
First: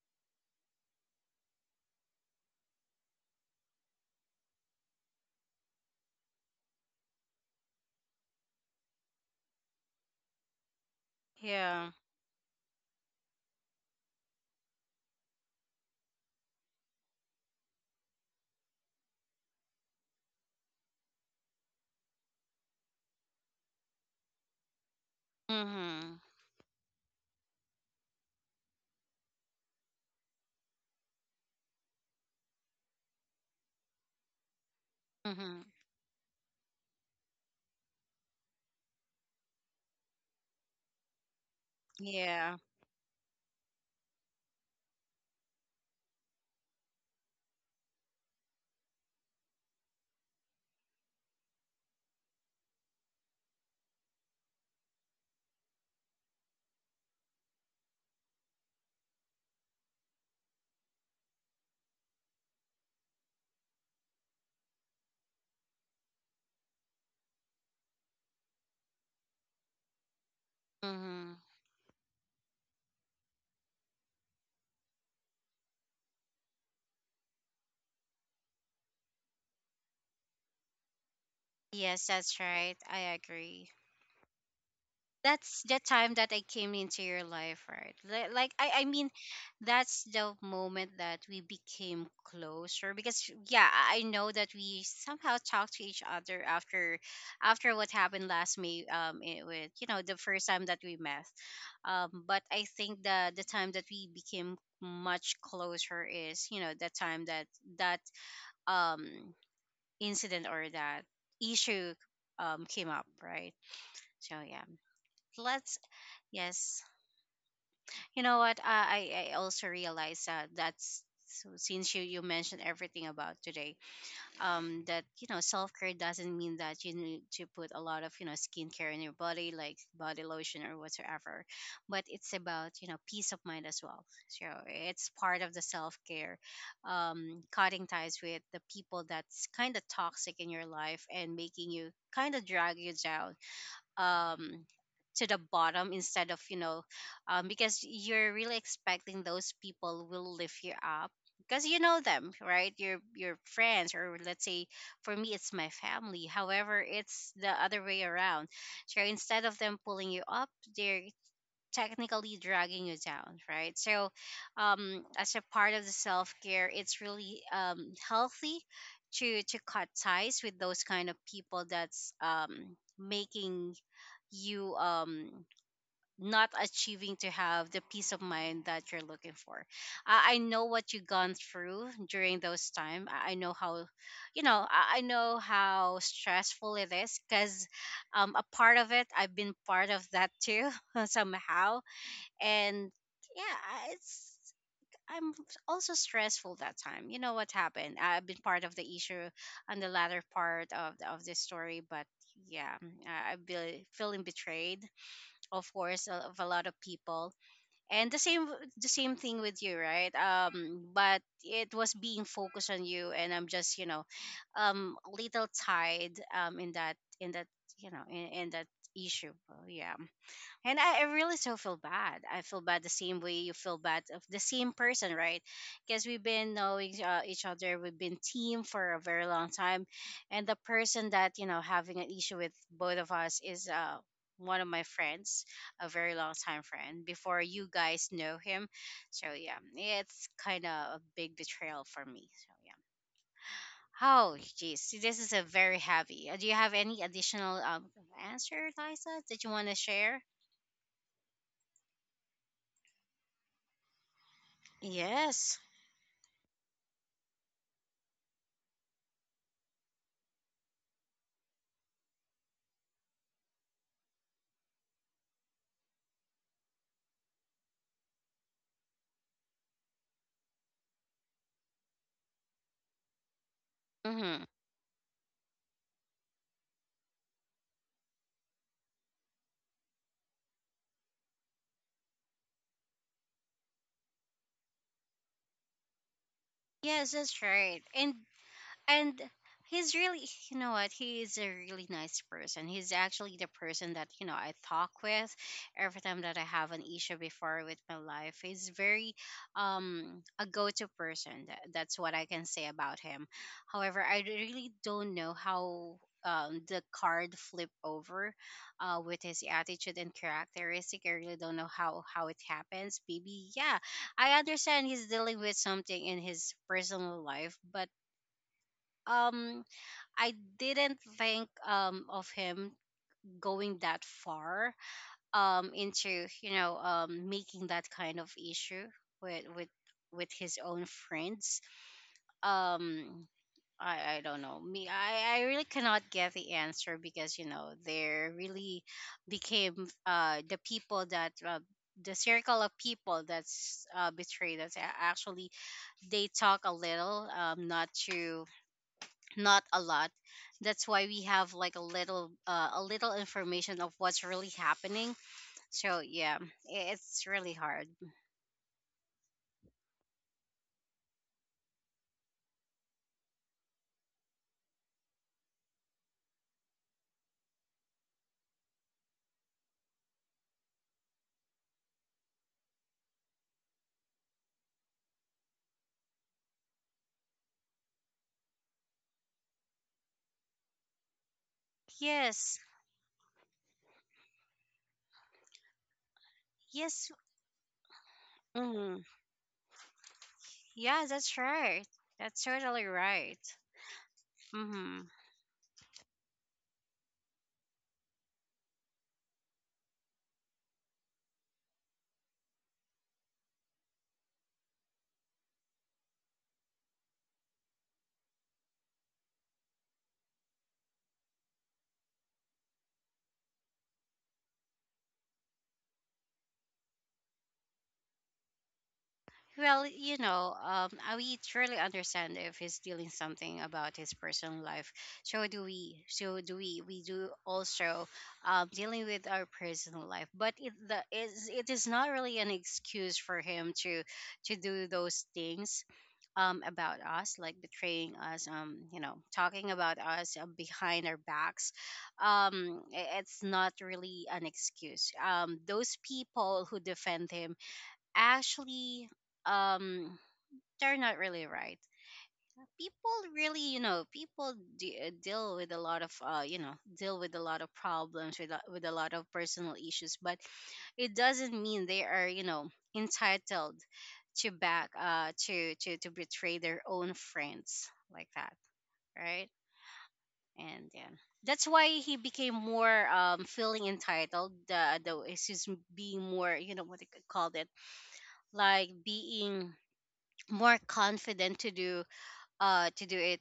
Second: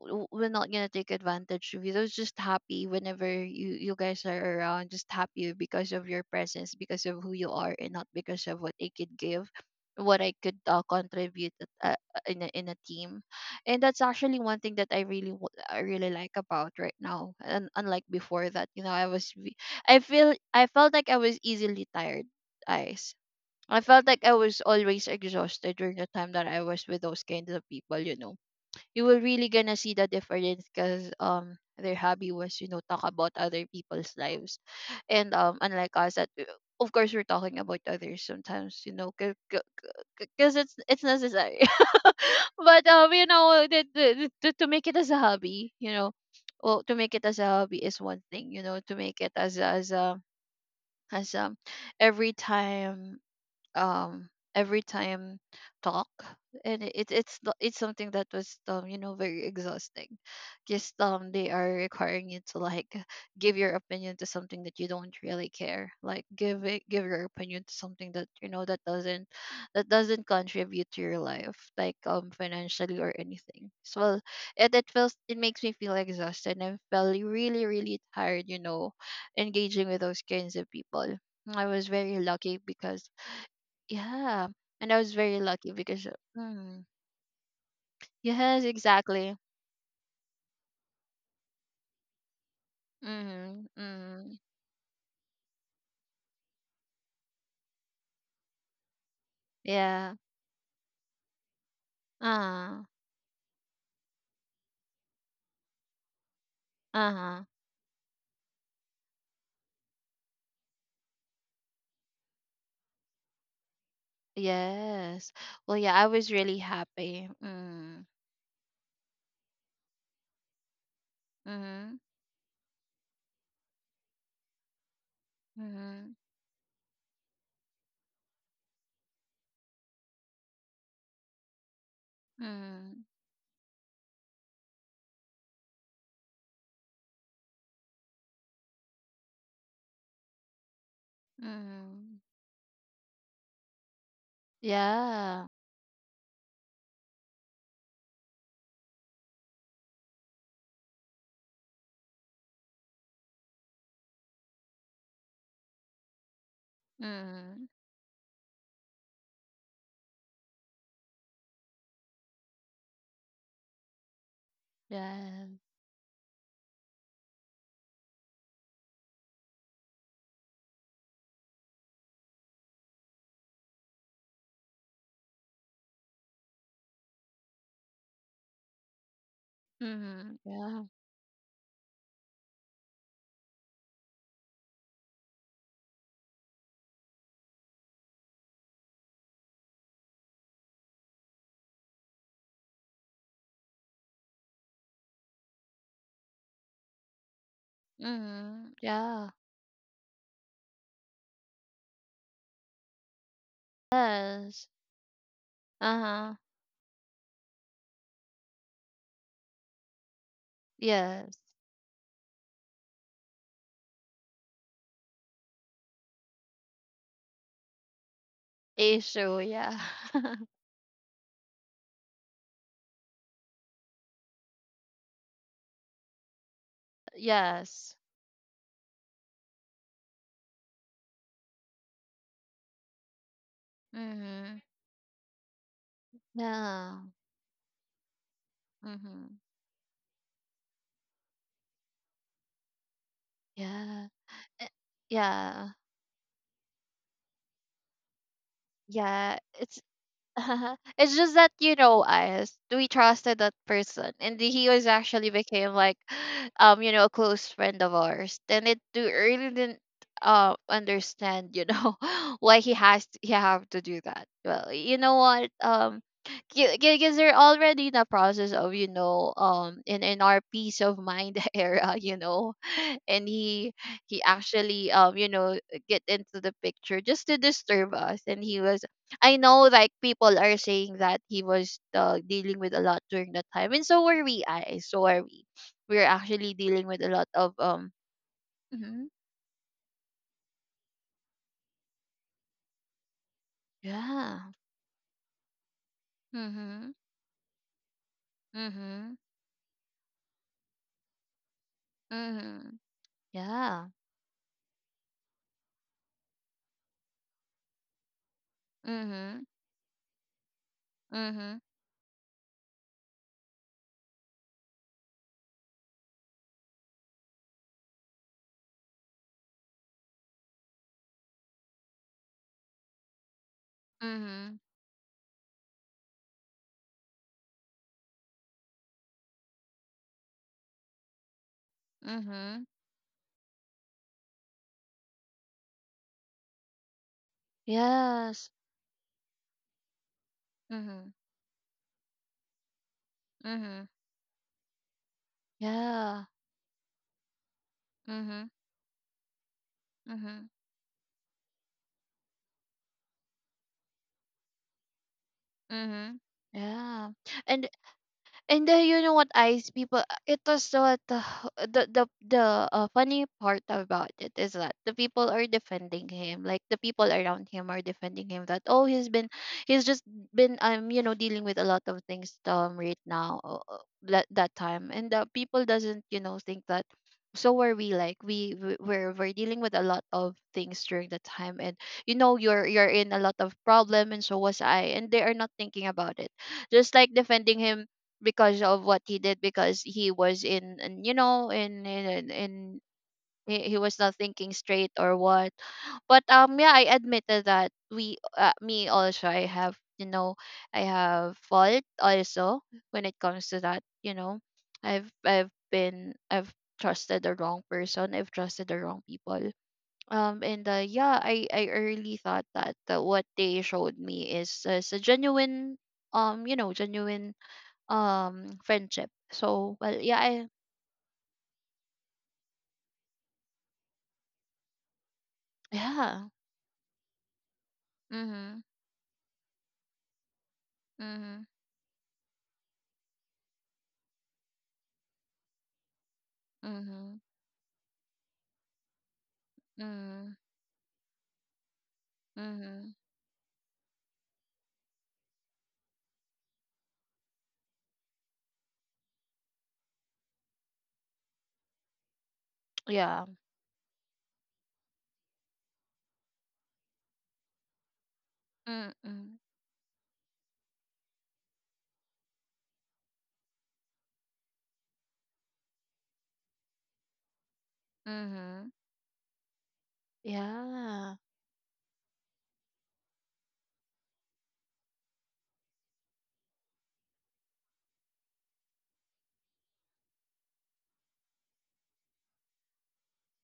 we're not gonna take advantage of you. They're just happy whenever you guys are around. Just happy because of your presence, because of who you are, and not because of what I could give, what I could, contribute, Yeah. In a, team. And that's actually one thing that I really, I really like about right now. And unlike before that, you know, I felt like I was easily tired. Eyes. I felt like I was always exhausted during the Mhm. time that I was with those kinds of people, you know. You were really gonna see the difference, because, their hobby was, you know, talk about other people's lives. And Mhm. unlike us that, of course, we're talking about others sometimes, you know, because it's necessary. Yeah. But, you know, to make it as a hobby, you know, well, to make it as a hobby is one thing, you know, to make it as a, as a as every time, um every time talk, and it, it's the- it's something that was, you know, very exhausting. Just, they are requiring you to, like, give your opinion to something that you don't really care, like, give your opinion to something that, you know, that doesn't contribute to your Mhm. life, like, financially, or anything. So, well, it makes me feel exhausted, and I felt really, really tired, you know, engaging with those kinds of people. I was Yes, very that's lucky, right. I because. agree. Yeah. And I was very That's lucky the because, time that I came mm, into your life, right? Like, yes, I mean, exactly. that's the moment that we became closer, because Mm-hmm. yeah, I Mm-hmm. know that we somehow talked to each other after, after what happened last May, with, Yeah. you know, the first time that we met, but Uh, I think the time that we became much closer is, you know, the uh-huh. time that that um incident or that issue came up, right? So yeah, Yes. Well, let's, yeah, I was really yes, happy. Mm. you know what? I also realized that that's, so Mm-hmm. since you mentioned everything about today, that you know self care Mm-hmm. doesn't mean that you need to put a lot of, you know, skincare in your body like body lotion or whatsoever, but it's about, you Mm-hmm. know, peace of mind as well. So it's part of the self care, cutting ties with the people that's kind of toxic in your life and making you Mm-hmm. kind of drag you down um to the Yeah. bottom, instead of, you know, because you're really expecting those people will lift you up, because you know them, right? Your friends, or let's say for me it's my family, however it's the Mm-hmm. other way around. So instead of them pulling you up, they're technically dragging you down, right? So as a Yes. part of the self-care, it's really healthy to cut ties with those kind of people that's making you not achieving to have the peace of mind that you're looking for. Mm-hmm. I know Yeah. what you've gone through during those time. I know how, you know, I know how stressful it is because a part of it, I've been part of that too somehow. And yeah, I- it's, I'm also stressful that time. You know what happened? I've been part Mm-hmm. of the Yeah. issue on the latter part of, of this story, but yeah, I be feeling Yes. betrayed, of course, Uh-huh. of a lot of people, and the same, the same thing with you, right? But Yes. it was being focused on you and I'm just, you know, a little tied in that, you know, in that issue. Issue, Oh, yeah. yeah. And I really so feel bad. I feel bad the same way you feel bad of the same person, right? Because we've been knowing, each other, Yes. we've been team for a very long time, and the person that you know having an issue with both of us is Mm-hmm. one of my friends, a very long time Yeah. friend, before you guys know him, so Mhm. yeah, it's kind of a big betrayal for me. So yeah. Yeah. Oh, Eh, geez, this is a Yeah. very heavy. Do you have any additional answer, Liza, Yeah. that you want to It's share? it's just that you know us we trusted that person and he was actually Yes. became like you know, a close friend of ours. Then it do really didn't understand, you know, why he have to do that. Well, you know what, because they're already in the process of, you know, in our peace of mind era, you know. And he Mm-hmm. actually, you know, get into the picture just to disturb us. And he was, I know, like, people are saying that he was dealing with a lot during that time, and so were we. I So are we. We're actually dealing with a lot Yes, of that's right. And hmm. and he's really you know what, he is a really nice person. He's actually the person that Yeah. you know I talk with every time that I Mm-hmm. have an issue before with my life. He's Mm-hmm. very a go-to person, that's what I can Mm-hmm. say about him. Yeah. However, I really don't know how the card flip over with Mm-hmm. his attitude and characteristic. I really Mm-hmm. don't know how it happens, maybe. Yeah, I understand he's dealing with something in his personal life, but um I didn't think of him going that Mm-hmm. far into making that kind of issue with with with his own friends. Mm-hmm. Um I don't know. Me, I really cannot get the answer because you know they Yes. really became the Mm-hmm. people that the circle of people Mm-hmm. that's betrayed us actually. Yeah. They talk a little, not to, Mm-hmm. not a lot. Mm-hmm. That's why we have like a little information of what's really happening. So Mm-hmm. yeah, Yeah. it's really And hard. And you know what, Ice, people, it was so what the the, the funny part about it is that the people are defending him. Like, the people around him are defending him that, oh, he's been he's just been, you know, dealing with a lot of things, right now, that that time, and the people doesn't, you know, think that so are we. Like, we're dealing with a lot of things during the time. And you know, Yes. you're in a lot of problem, and so was I, and they are not thinking about it, just like Yes. defending him because of what Mm, he did. Because he was in, and yeah, you that's know, in right. in in, That's in totally right. he, was not thinking straight Mm-hmm. or what. But yeah, I admitted that we, me also, I have, you know, I have fault also when it comes to that, you know. I've trusted the wrong person. I've trusted the wrong people, and yeah, I really thought that, what they showed me is a genuine, you know, genuine, friendship. So, Well, well, yeah, you I, know, I we truly understand if he's dealing something about his personal life. So do we. yeah. So do we. We do also Mhm. Dealing with our personal life, but Mhm. It is not really an excuse for him to do those things about Mhm. us, like betraying us. You know, talking about Mhm. us behind our backs. Mhm. It's not really an excuse. Those people who defend him actually um they're not really right. People, Yeah. really, you know, people deal with a lot of deal with a lot of problems with a lot of Mhm. personal issues, but it doesn't mean they are, you know, entitled to back to betray their own friends like that, Mhm. right? And yeah, Yeah. that's why he became more feeling entitled, though it's just being more, you know, what they could call it, like being more confident to do, to do it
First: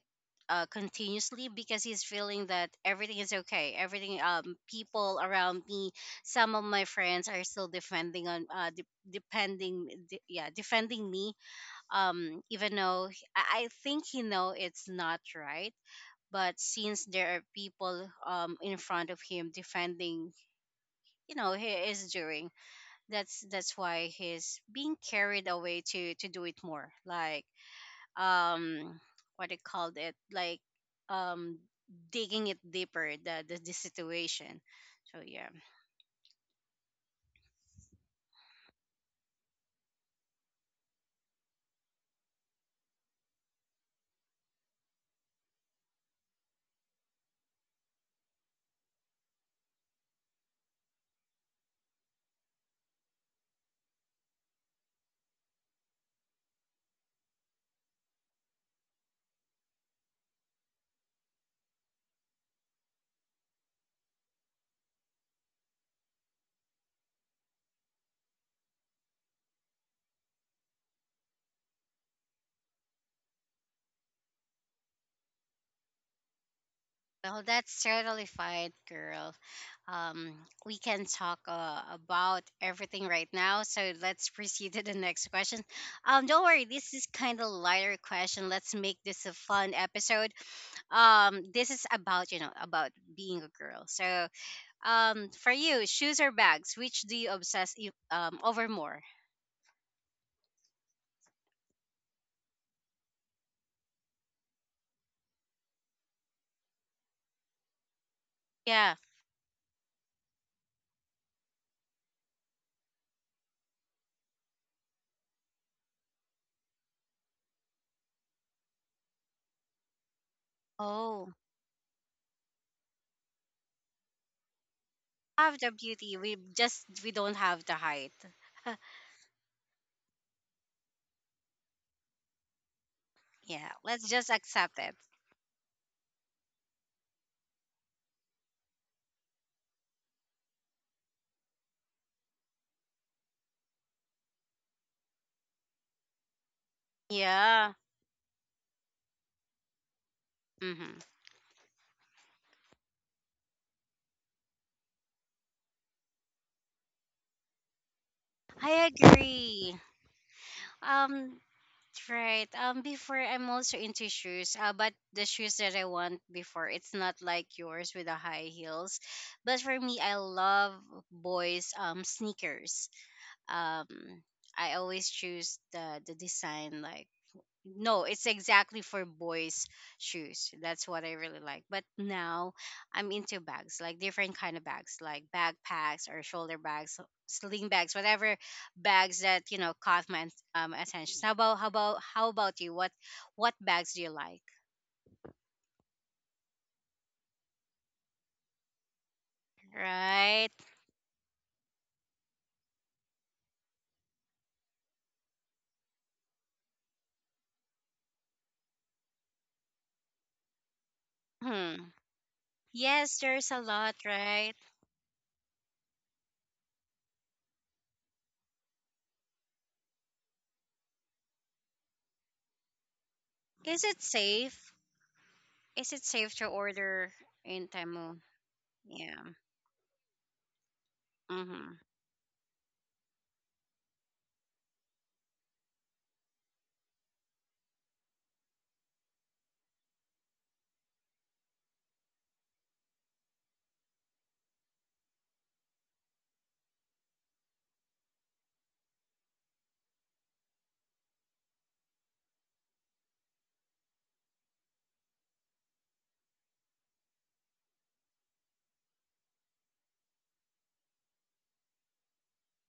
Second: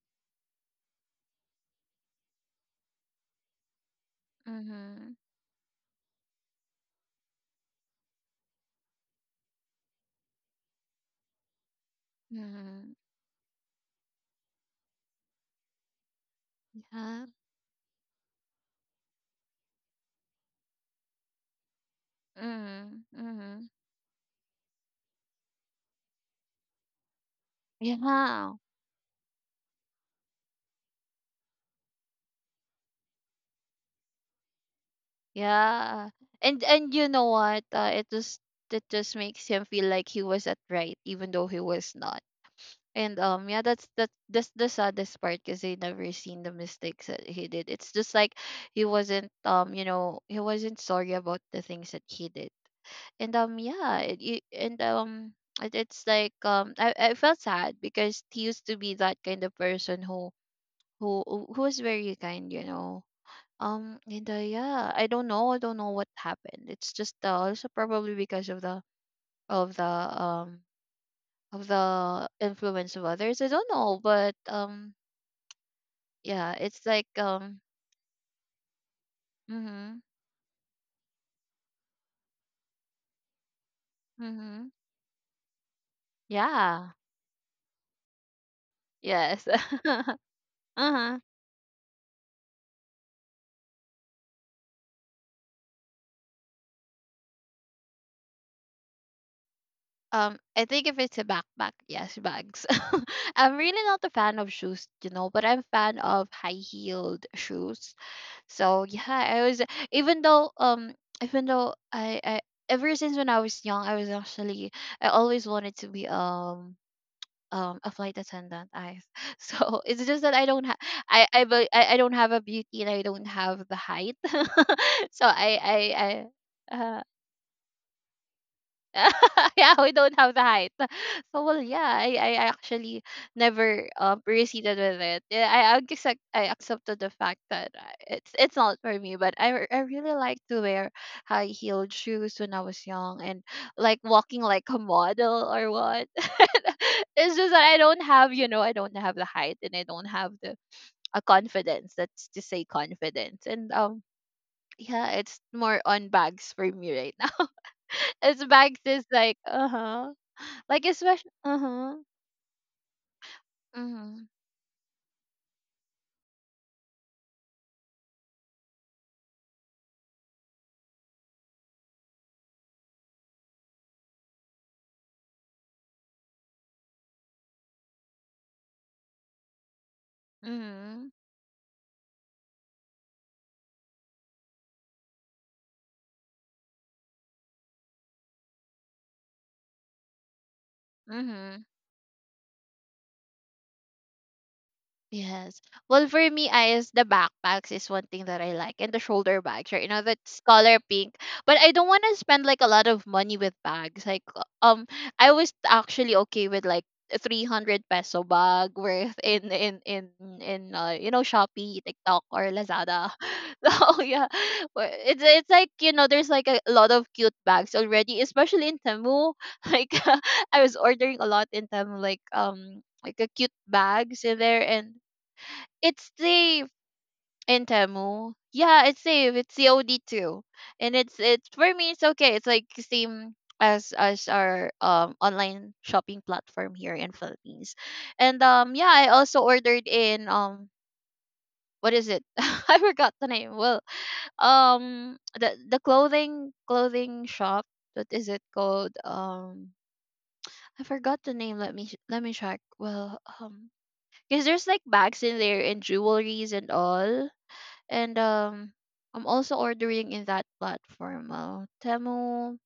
continuously, because he's feeling that everything is okay, everything, Mhm. people around me, some of my friends are still defending on yeah, defending me, even Mhm. though I think he know it's not right. But since Yeah. there are people in front of him defending, you know, he is doing, Mhm. that's Mhm. Why he's being carried away to do it more, like Yeah. um what they called it, like um digging it deeper, the situation. So yeah. Yeah. And you know what? It just, it just makes him feel like he was at right, even though he was not. And yeah, that's the saddest part, because they never seen the mistakes that he did. It's just like he wasn't, you know, he wasn't sorry about the things that he did. And yeah, it, it's like, I felt sad because he used to be that kind of person who was very kind, you know. And yeah, I don't know. I don't know what happened. It's just also probably because of the of the of the influence of others. I don't know, but yeah, it's like Well, that's totally fine, girl. mhm. Um, we can talk about everything right now, so let's Mhm. proceed to the next question. Um, don't worry, this Yeah. is kind of lighter question. Let's make this a Yes. fun episode. Uh-huh. Um, this is about, you know, about being a girl. So um, for you, shoes or bags, which do you obsess over more? I think if it's a backpack, yes, bags. I'm really not a fan of shoes, you know, but I'm fan of high-heeled shoes. So Yeah. yeah, I was, even though um even though I ever since when I was young, I was actually, I always wanted to be a flight attendant eyes. So it's just that I don't have, Oh, I bu- I don't have a beauty, and I don't have the height. so have the beauty. We I just we don't have the height. Yeah, we don't have the height. So well, yeah, I actually Yeah, never let's just accept proceeded it. with it. Yeah, I accepted the fact that it's not for me. But I really like to wear high heeled shoes when I was young, and like walking like a model or what. It's just that Yeah. I don't have, you know, I don't have the height, and I don't have the, Mm-hmm. a confidence, that's to say, confidence. And yeah, it's more on bags for me right now. It's bags, I is like, uh agree. huh. Like, especially, Um, uh huh. right. Before I'm also into Mm shoes. But the shoes that I want before, it's not like yours with the high heels. But for me, I love boys. Sneakers. Um, I always choose the design, like no, it's exactly for boys' shoes. That's what I hmm. really like. But now I'm into bags, like different kind of bags, like backpacks or shoulder bags, sling bags, whatever bags that you know caught my attention. How Mm about, hmm. You? What bags do you like? Yes. Well, for me, I is the backpacks is one thing that I like, and the shoulder bags, right? You know, that's Right? color pink. But I don't want to spend like a lot of money with bags. Like, I was actually okay with like a 300 peso bag worth in you know, Hmm. Shopee, TikTok, or Lazada. Yes, there's a lot, So yeah, right? well, it's like, you know, there's like a lot of cute bags already, especially in Temu. Like, I was ordering a lot in Temu, like, like a cute Is it bags in there. safe? And Is it it's safe to safe order in in Temu? Temu. Yeah, it's Yeah. safe. It's COD too, and it's Mm-hmm. for me, it's okay. It's like same as our online shopping platform here in Philippines. And yeah, I also ordered in what is it? I forgot the name. Well, the clothing shop. What is it called? I forgot the name. Let me let me check. Well, because there's like bags in there and jewelries and all. And I'm also ordering in that platform, Temu,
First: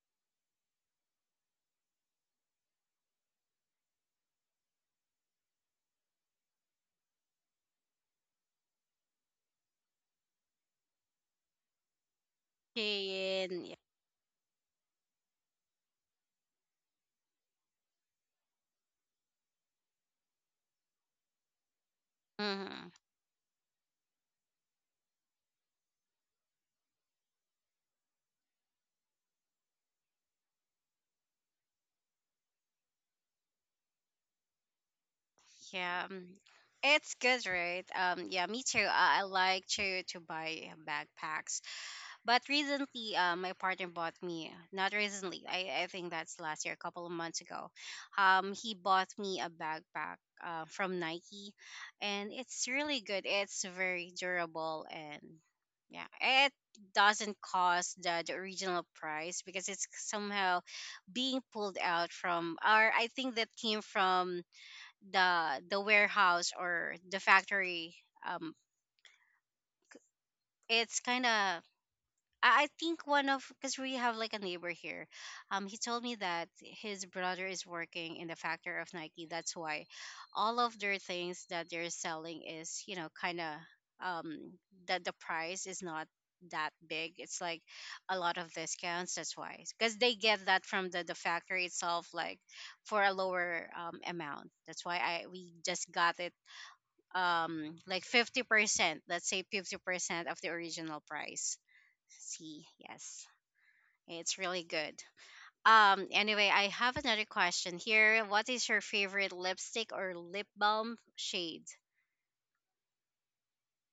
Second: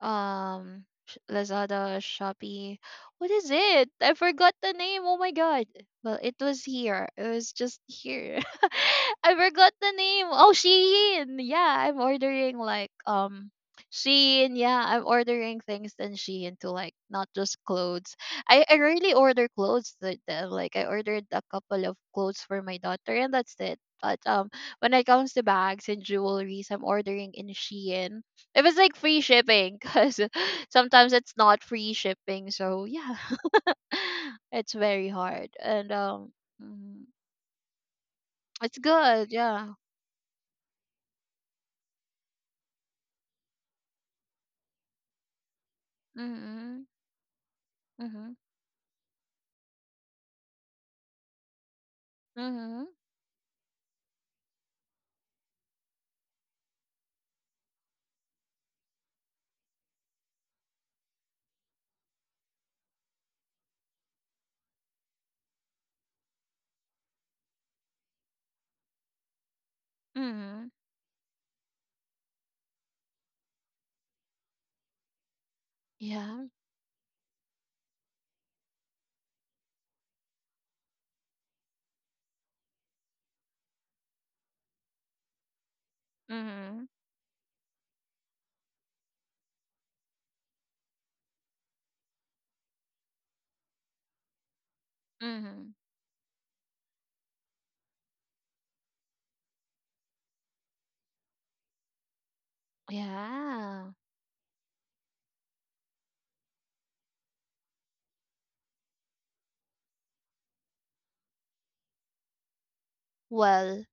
Lazada, Shopee. What is it? I forgot the name. Oh my god. Well, it was here. It was just here. I forgot the name. Oh, Shein. Yeah, I'm ordering like Yeah. Shein. Yeah, I'm ordering things in Shein to, like, not just clothes. I rarely order clothes Like, I ordered a couple of clothes for my daughter, and that's it. But when it comes to bags and jewelries, I'm ordering in Shein if it's like free shipping, because sometimes it's not free shipping. So yeah, it's very hard. And Yeah, mm, it's good, right? Yeah, me it's too. I good. like Yeah. to buy backpacks, but recently, my partner bought me. Not recently. I think that's last year, a Mhm. couple of months ago. Mhm. He bought me a backpack. From Nike, and it's Mhm. really good. It's very durable, and yeah, it doesn't cost the original price because it's somehow being pulled out from, or I think that came from the warehouse or the factory. um Mhm. it's kind of, I think one of, because we have like a neighbor here, he told me Yeah. that his brother is working in the factory of Nike. That's why all of their things that they're selling is, you know, kind of um that the price is not that Mhm. big. It's like a lot of discounts. That's why, because they get that from the factory itself, like for a lower amount. That's why I we Mhm. just got it like 50%, let's say 50% of the original price, see? Yes, Yeah. it's really good. Um, anyway, I have another question here. What is your favorite lipstick or lip balm shade? Well.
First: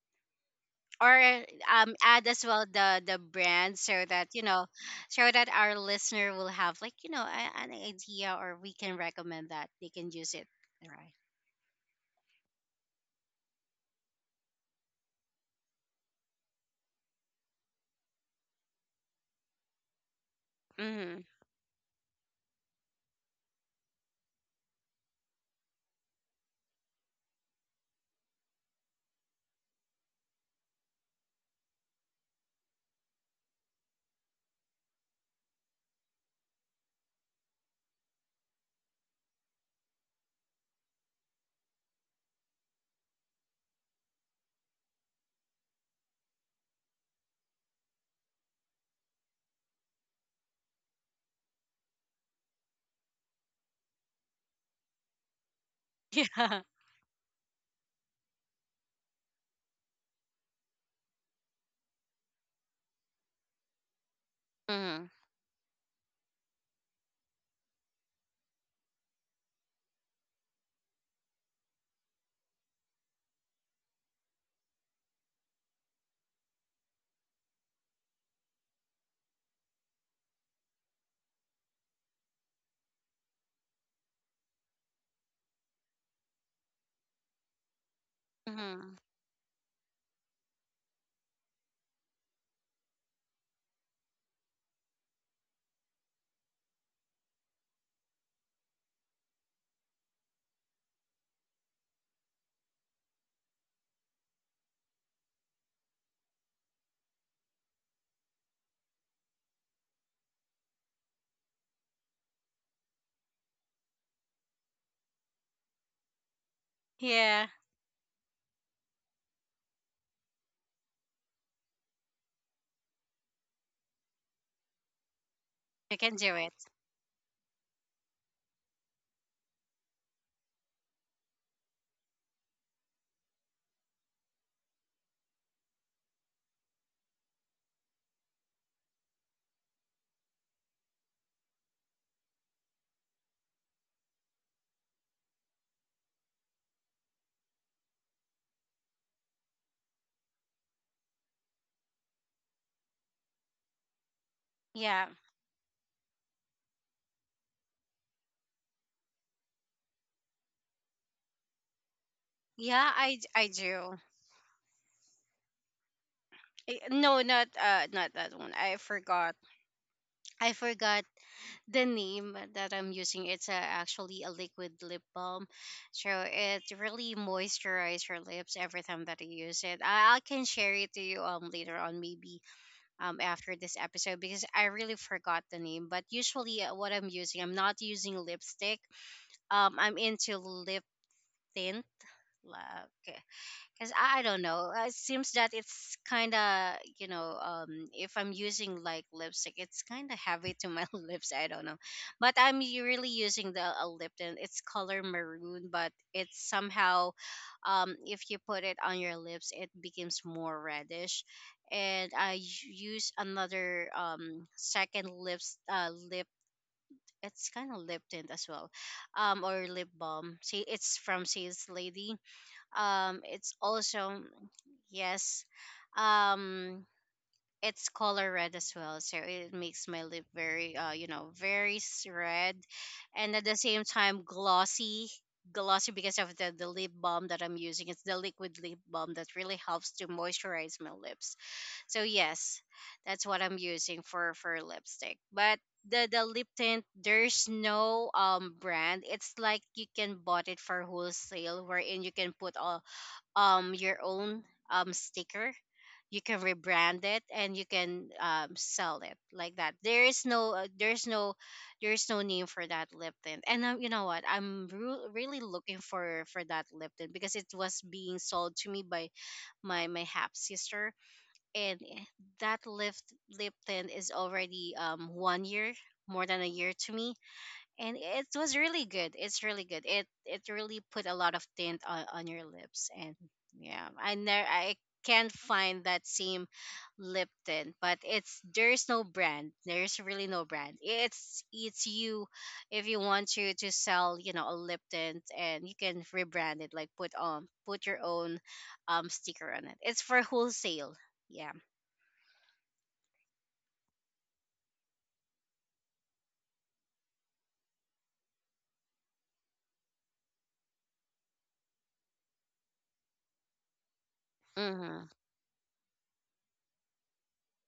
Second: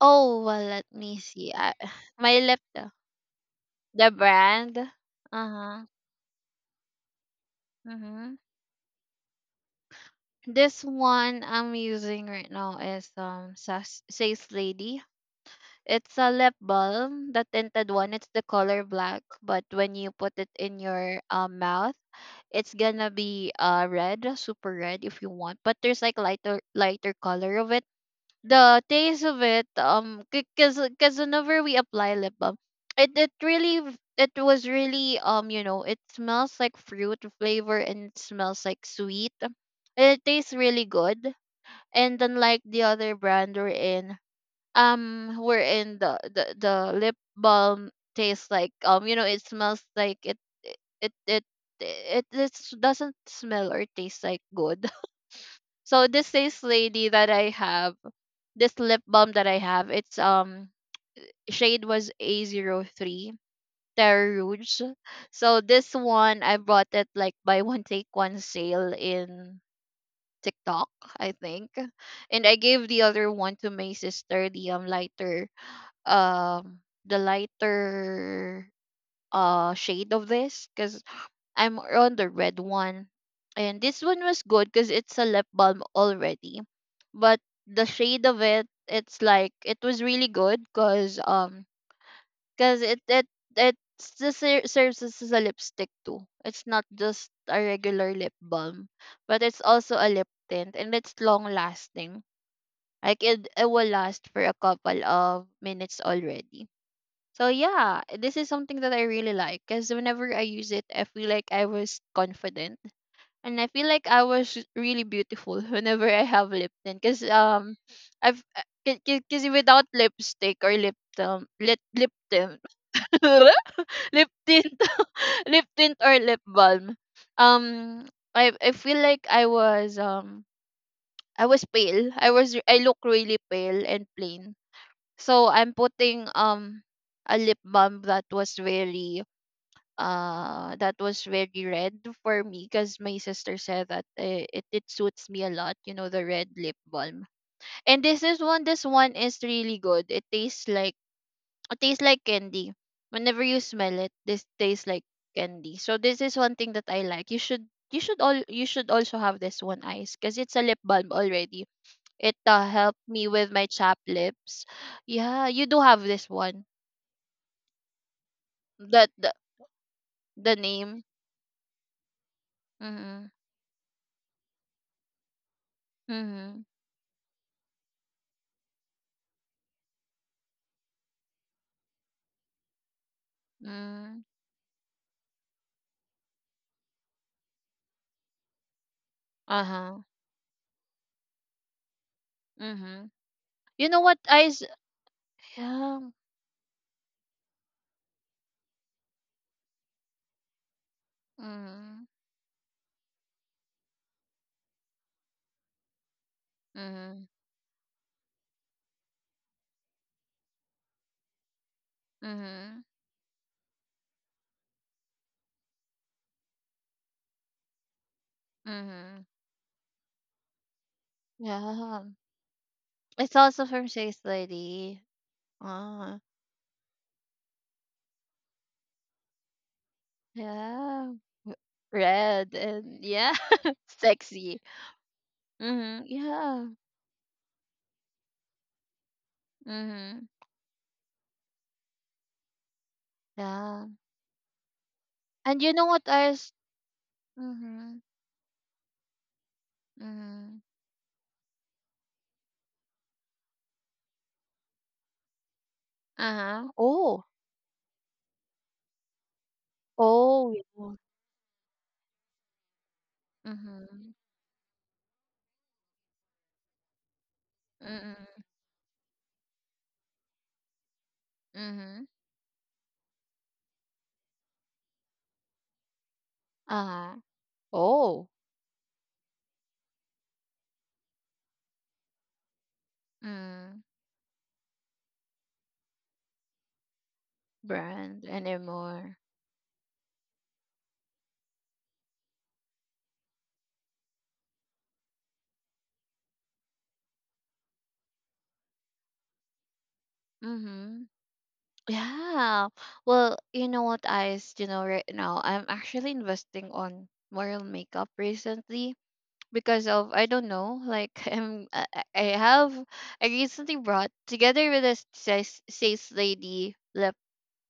Oh well. Let Or me see. I, um, add my as well laptop. the brand, so The that you know, brand. Uh so that our huh. listener will have like, you know, a, an idea, Mhm. or we can recommend that they can use it. This one I'm using right now is Says Lady. It's a lip balm, the tinted one. It's the color black, but when you put it in Right. your Mm-hmm. Mouth, it's gonna be red, super red, if you want. But there's like lighter lighter color of it. The taste of it, because whenever we apply lip balm, it was really, you know, it smells like fruit flavor, and it smells like sweet. It tastes really good. And unlike the other brand we're in, wherein the lip balm tastes like, you know, it smells like it it it, it doesn't smell or taste like good. So this Yeah. lady that I have, this lip balm that I have, it's, shade was a 03 terre rouge. Mm-hmm. So this one I bought it like buy one take one sale in tiktok, I think. And I gave the other one to my sister, the lighter, um the lighter shade of this, because I'm on the red one. And this one was good, because it's a lip balm already. But the shade of it, Mm-hmm. it's like, it was really good, because because it it it serves as a lipstick too. It's not just a regular lip balm, but it's also a lip tint, and it's long lasting. Like, it will last for a couple of minutes already. So yeah, this is something that I really like, because whenever I use it, I feel like I was confident, and I feel like I was really beautiful whenever I have lip tint. Because Yeah, I've because without lipstick or lip tint, lip tint, lip tint you can or do lip it. balm, um, I feel like I was pale. I look really pale and plain. So I'm putting a lip balm that was very red for me, because my sister said that it, it suits me a lot, you know, the red lip balm. And this one is really good. It tastes like, it tastes like candy whenever you smell it. This tastes like Yeah. candy. So this is one thing that I like. You should also have this one, Ice, because it's a lip balm already. It Yeah, helped I me I with my do. chapped lips. Yeah, you do have this one, Eh, no, not not that one. I that forgot. the I name. forgot the name that I'm Mm-hmm. using. It's actually a liquid lip balm. So Mm-hmm. it really moisturizes your lips every time that you use it. I can share it to you later on, maybe after this Mm-hmm. episode, because I really forgot the name. But usually what I'm using, I'm not using lipstick. Um, I'm Uh-huh. into lip tint. Mhm. Like, You because know what I don't I s— know it seems that it's yeah. kind of, you know, if I'm using like lipstick, it's kind of heavy to my lips, I don't know. Mhm. But I'm really using the a lipton, it's color maroon, but it's somehow Mhm. um, if you put it on your lips, it becomes more reddish. And I Mhm. use another second lips lip, it's kind of lip tint as well, Mhm. um, or lip balm, see, it's from Sales Yeah. lady. Um, It's it's also from also, Chase Lady. yes, Uh, um, it's color red as well, so it makes my lip very uh, you yeah. know, W— very red red. and yeah, And at the same time sexy. glossy, glossy Mhm. because of Yeah. the lip balm that I'm using, it's the liquid lip balm that really helps to Mhm. moisturize my lips. So yes, that's what I'm Yeah. using for lipstick. But And you know what the I lip s— tint, there's Mhm. no brand, it's like you can bought it Mhm. for wholesale, wherein you can put all your own sticker, you can Uh-huh. rebrand it Oh. and you can sell it like that. There is Oh, no yeah. there's no, there's no name for that lip tint. And you know Mhm. what, I'm really looking for that lip tint, because it was being Mhm. sold to me by my half sister. And eh, Mhm. that lip tint is already 1 year, more than a year to me. Uh-huh. And it Oh. was really good. It's really good. It really put a lot of tint on your lips, and Mm. yeah, I never, I can't find that same lip tint. But Brand it's, there's no anymore. brand. There's really no brand. It's you, if you want to sell, you know, a lip tint, and you can rebrand it, like put put your own sticker on it. It's for wholesale. Mm-hmm. Yeah. Yeah. Well, you know what, Ice, you know, right now I'm actually investing on moral makeup recently, because of, I don't know, like, I'm, I have, I recently brought together with a Mm-hmm. Says lady lip,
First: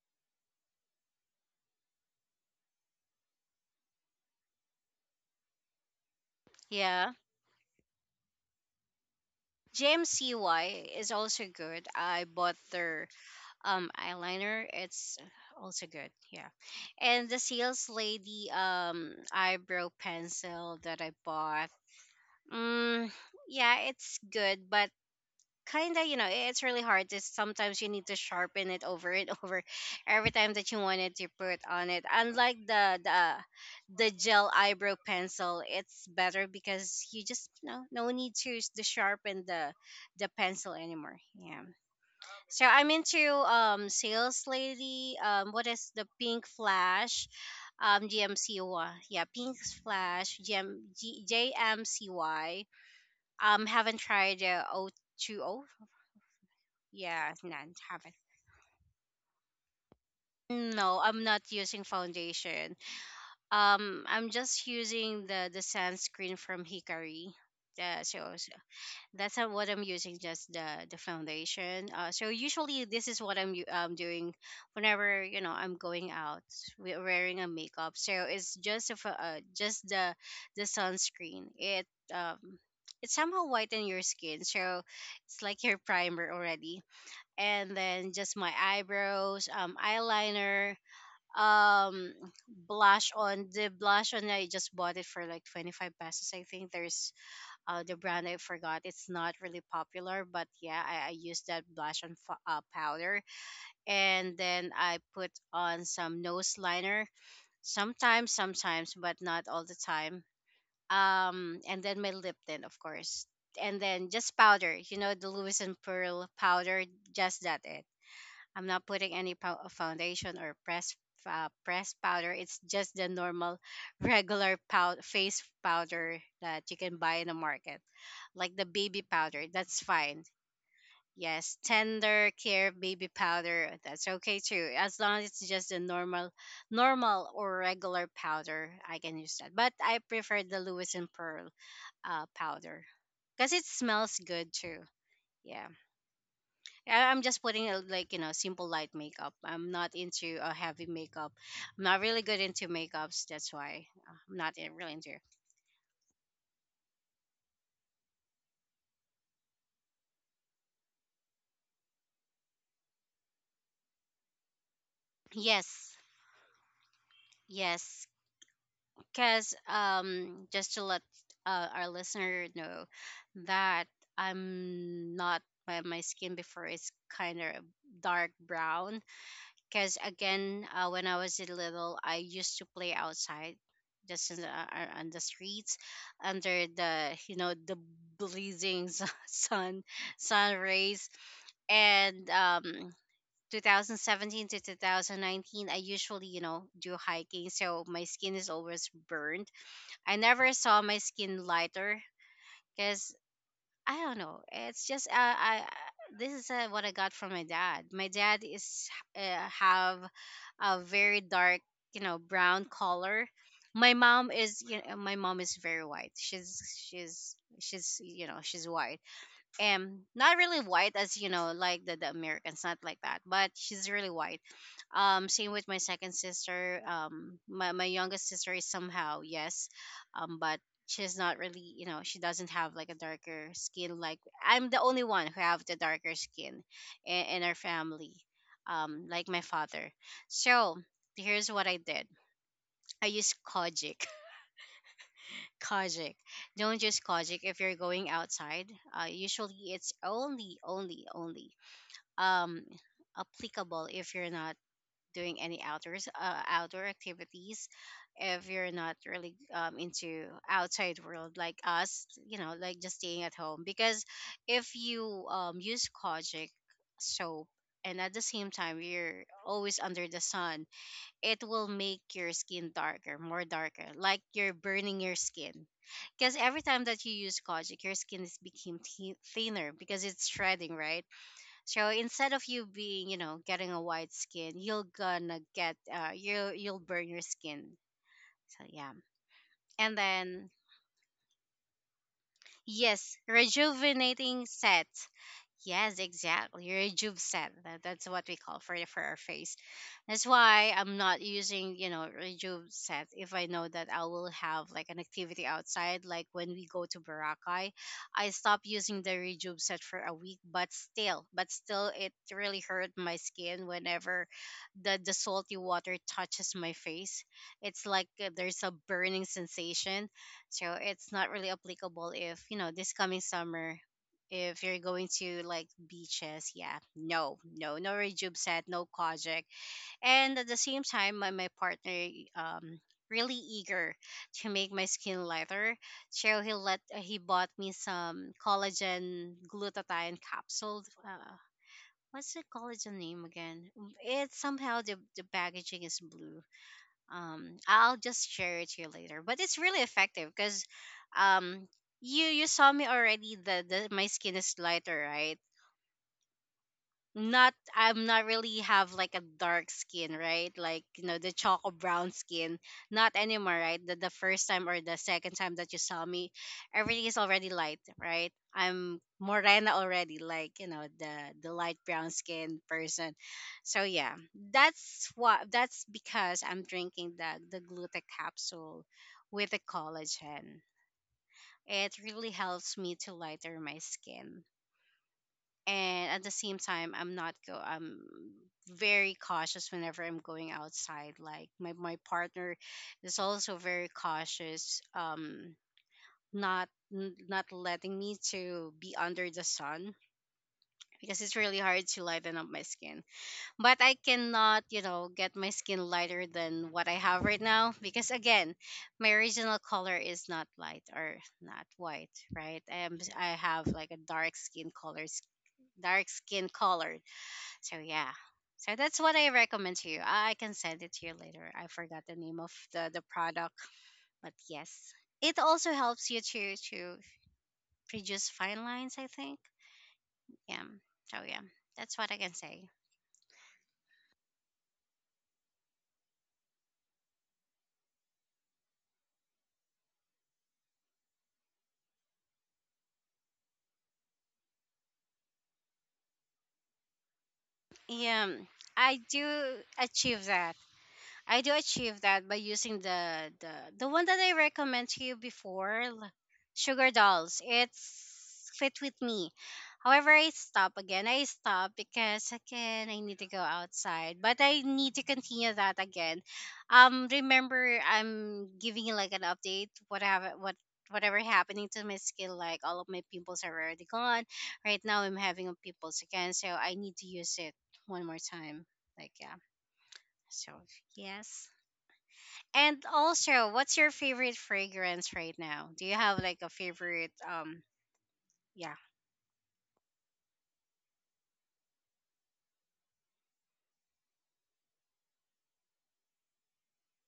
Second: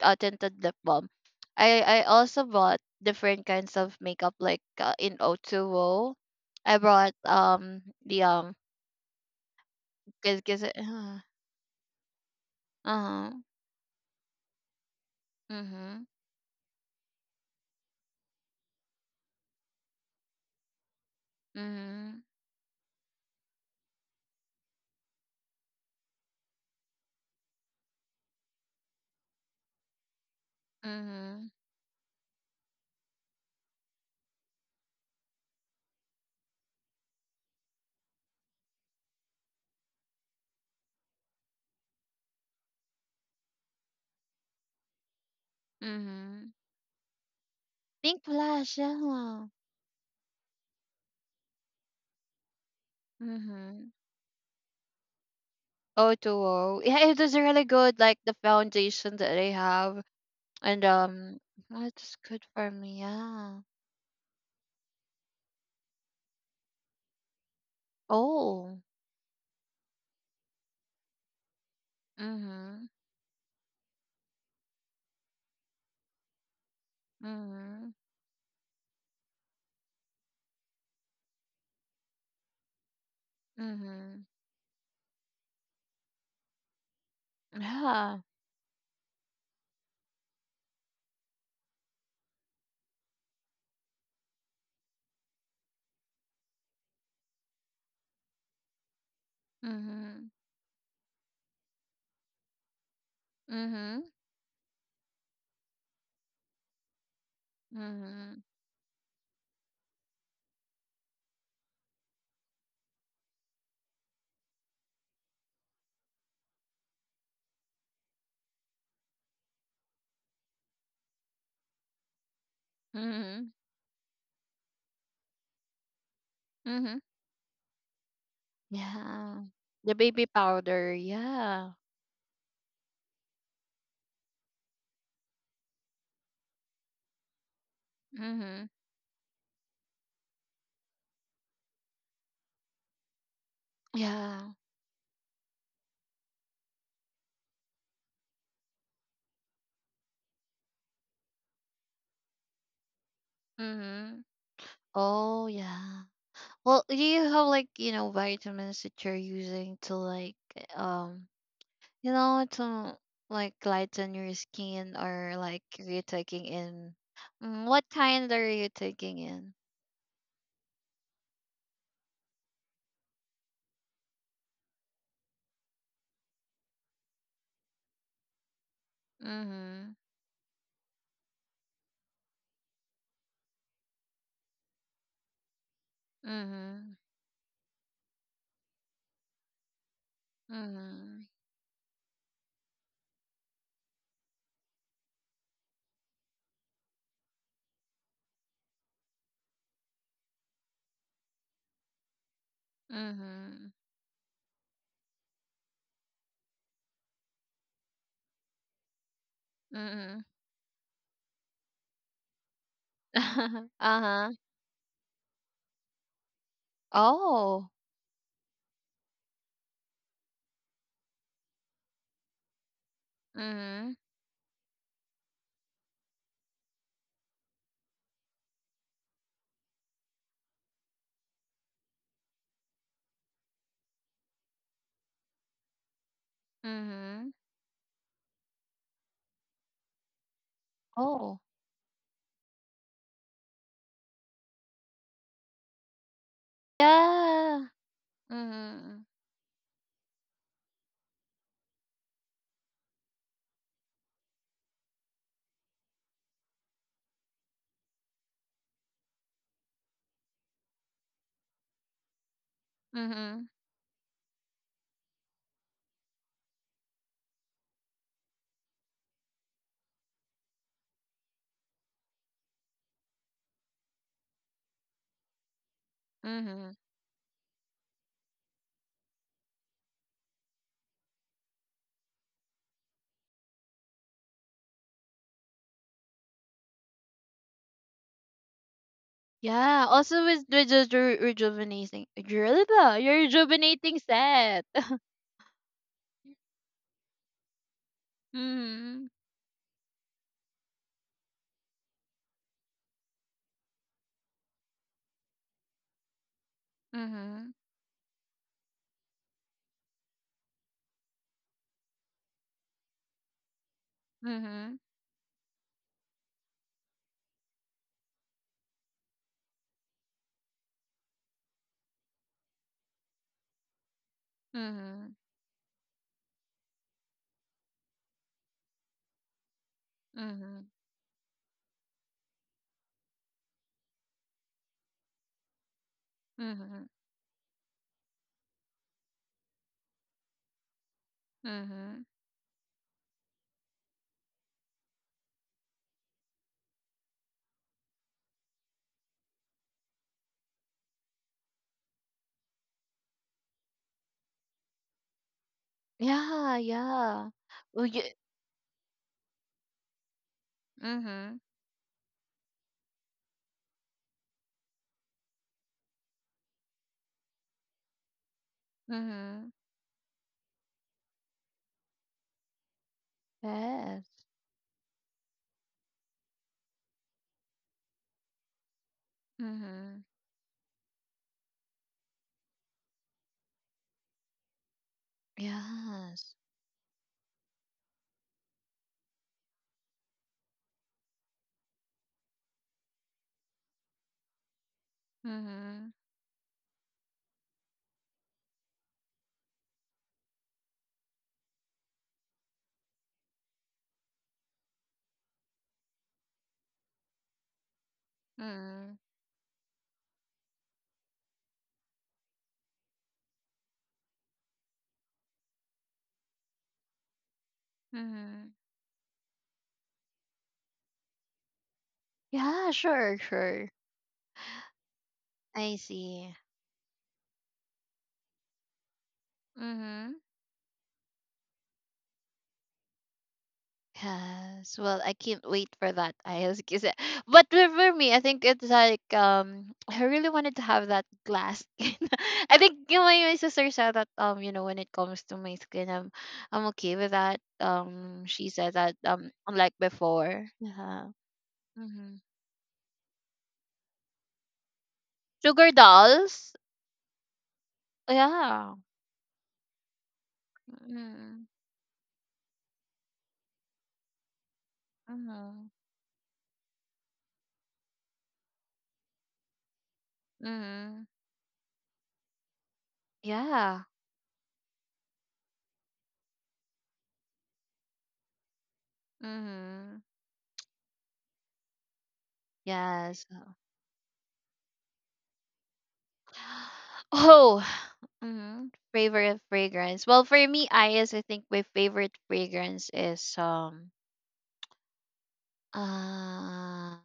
tinted lip balm. I also bought different kinds of makeup like, in o two O. I Yeah. brought the cause, JMCY cause is also good. I bought their uh-huh. Eyeliner, it's also Mm-hmm. good, yeah. And the seals lady eyebrow pencil that I bought, Mhm, mm, yeah, it's good, but kind of, you know, it's really hard to, sometimes you need to sharpen it over and over every time that you wanted to mhm, put on it. Unlike the the gel eyebrow pencil, it's better because you just no, no need to to sharpen the pencil anymore, yeah. So I'm into sales lady. What is the Pink mhm. Flash? Pink blush, GMCY. Yeah, yeah. Pink Flash. GM, JMCY. Mhm. Haven't tried the O2O. Oh, to oh. Yeah, it Yeah, is really none good. Like the foundation that they have, haven't. and No, I'm not using that's good for foundation. me. Yeah. I'm just using the sunscreen from Hikari. Yeah, so Oh. that's how, what I'm using, just the foundation. So usually Mhm. this is what I'm doing whenever, you know, I'm going out, we wearing a Mhm. makeup. So it's just a just the sunscreen. It um it somehow whiten your Mhm. skin, so it's like your primer already. And then Yeah. just my eyebrows, eyeliner, um, blush on. I just bought it for like 25 pesos. I think there's the brand I forgot. It's not really popular, Mhm. but yeah, I used that blush and powder, Mhm. and then I put on some nose liner. Sometimes, Mhm. sometimes, but not all the time. And then my lip tint, of course, and then just powder. The Lewis and Pearl powder. Just that it. I'm not putting any foundation or press. Pressed powder, it's just the Mhm. normal regular face powder that you can Mhm. buy in the market, like the baby Yeah. powder. That's The fine. baby powder. Yes, Yeah. tender care baby powder. That's okay too. As long as it's just a normal, normal or regular Mhm. powder, I can use that. But I prefer the Lewis and Pearl powder because it smells Yeah. good too. Yeah, I'm just putting a, like you know, simple light makeup. I'm not into a heavy makeup. I'm not really good into makeups. That's why Mhm. I'm not really into. Oh, yeah. Well, do you have, like, you know, vitamins that you're using to like um you know, to like lighten your skin, or like Yes, you're taking in? Mm, what yes, kind are you taking because in? Just to let our listener know that I'm not my, my skin before is kind of dark brown. Mhm. Because again, when I was a little, I used to play outside, just in the, on the streets, under Mhm. the, you know, the blazing sun sun sun rays. Mhm. And 2017 to 2019, I usually, you know, do hiking, so my skin is always burned. I never saw my skin lighter because Mhm. I don't know. It's just I. This is what I got from my dad. My dad is have Mhm. a very dark, you know, brown color. My mom uh-huh. is, you know, my mom is very white. She's she's Oh. she's you know, she's white. Not really white, as you know, like the Americans, not like that, but she's Mhm. really white. Same with my second sister. My youngest sister is somehow, yes, but she's not really, you know, she doesn't have like a darker skin. Like, I'm the only one who have the darker skin in, Mhm. in our family, like my father. So Oh. here's what I did. I used Kojic. Kojic. Don't use Kojic if Yeah. you're going outside. Mhm. Usually, it's only um, applicable if you're not doing any outdoors, outdoor activities. If you're not really into outside world like us, you know, like just staying at Mhm. home. Because if you use Kojic soap, and at the same time you're always under the sun, it will make your skin darker, more darker, like you're burning your skin. Because every Mhm. time that you use Kojic, your skin is became thinner because it's shredding, right? So instead of you being, you know, getting a white skin, you're gonna get, you you'll burn your skin. So yeah, Yeah, and also with then the rejuvenating, you're yes, rejuvenating rejuvenating set. set. Yes, exactly. Rejuve set. That's what we call for Hmm. our face. That's why I'm not using, you know, rejuve set if I know that I will have like an activity outside. Like when we go to Mm-hmm. Boracay, I stopped using the rejuve set for a week, but still, it really hurt my skin whenever Mm-hmm. The salty water touches my face. It's like there's a burning sensation, so it's not really applicable if, you know, this coming summer, if you're going Mm-hmm. to like beaches, yeah, no, no, no rejuve set, no Kojic. And at the Mm-hmm. same time, my partner um really eager to make my skin lighter, so Mm-hmm. He bought me some collagen glutathione capsule. Mm-hmm. What's the collagen name again? It's somehow the packaging is blue. I'll just share it to you later, but it's really effective because um you saw me already, the my skin is lighter, right? Yeah, yeah. Not, Well, you, I'm not really have like a dark skin, right? Like, you know, the Mm-hmm. chocolate brown skin. Not anymore, right? The first time or the second time that you saw me, everything is already light, right? I'm Mm-hmm. morena already, like, you know, the light brown skin person. So yeah, yes, that's because I'm drinking the gluta capsule with the Mm-hmm. collagen. It really helps me to lighter my skin. And at the yes. same time, I'm not go I'm very cautious whenever I'm going outside. Like my partner is also very cautious, Mm-hmm. not, not letting me to be under the sun because it's really hard to lighten up my skin. But I cannot, you know, get my skin lighter than what I have right now because again, Mm-hmm. my original color is not light or not white, right? I have like a dark skin colors, dark skin color. So yeah. Hmm. So that's what I recommend to you. I can send it to you later. I forgot the name of Yeah, the sure, product. sure. But yes. It also I helps you see. To reduce fine lines, I think. Mhm. Yeah. So yeah. That's what I can say. Yes. Well, I can't wait for that, Ayos. Because, but for me, I think it's like, I really wanted to have that glass skin. I think, you know, my sister said that, you know, when it comes to my skin, I'm okay with that. Um, Yeah. she said that, I do unlike achieve before. that. Yeah. I do achieve Mm-hmm. that by using the the one that I recommend to you before, Sugar l- Dolls. Sugar Dolls. It's fit Yeah. with me. However, I stop again. I Mm-hmm. stop because again I need to go outside, but I need to continue Mm-hmm. that again. Remember I'm giving you like an update. What Mm-hmm. whatever happening to my skin, like all of my pimples are already Yeah. gone. Right now, I'm having a pimples again, so I need to use it one more time, like, yeah. Mm-hmm. So yes. And Yes. also, what's your favorite fragrance right now? Do you have like a favorite Oh, yeah. mhm, favorite fragrance. Well, for me, Ayes, I think my favorite fragrance is uh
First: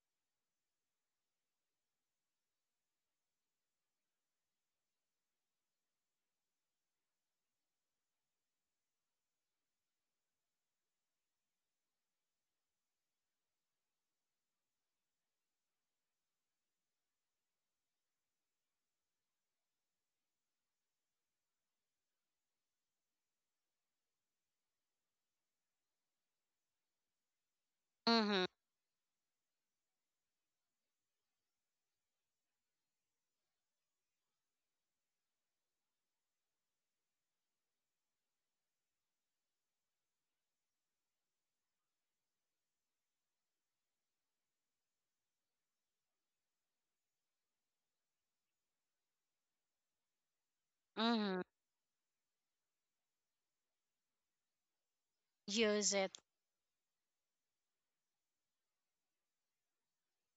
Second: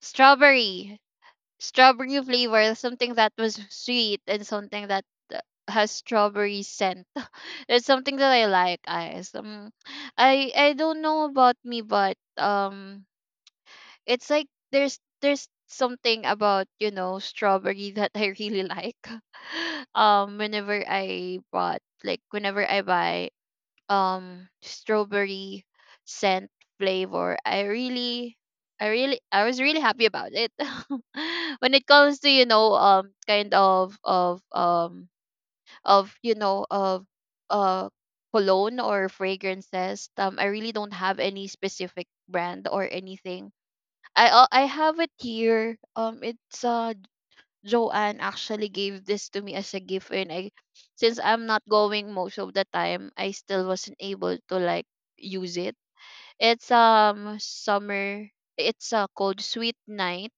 strawberry, strawberry flavor, something that was sweet and something that uh, has strawberry scent. It's something that I like, Ayes. I don't know about me, but it's like there's something about, you know, strawberry that I really like. Whenever I bought, like, whenever I buy strawberry scent flavor, I really Mhm. I really I was really happy about it. When it comes to, you know, kind of of uh cologne or fragrances, I really don't have any specific brand or anything. I I have it here. It's Joanne, actually, gave this to me as a gift, and I since Mhm. I'm not going most of the time, I still wasn't able to, like, use it. Use it. It's summer. It's called Sweet Night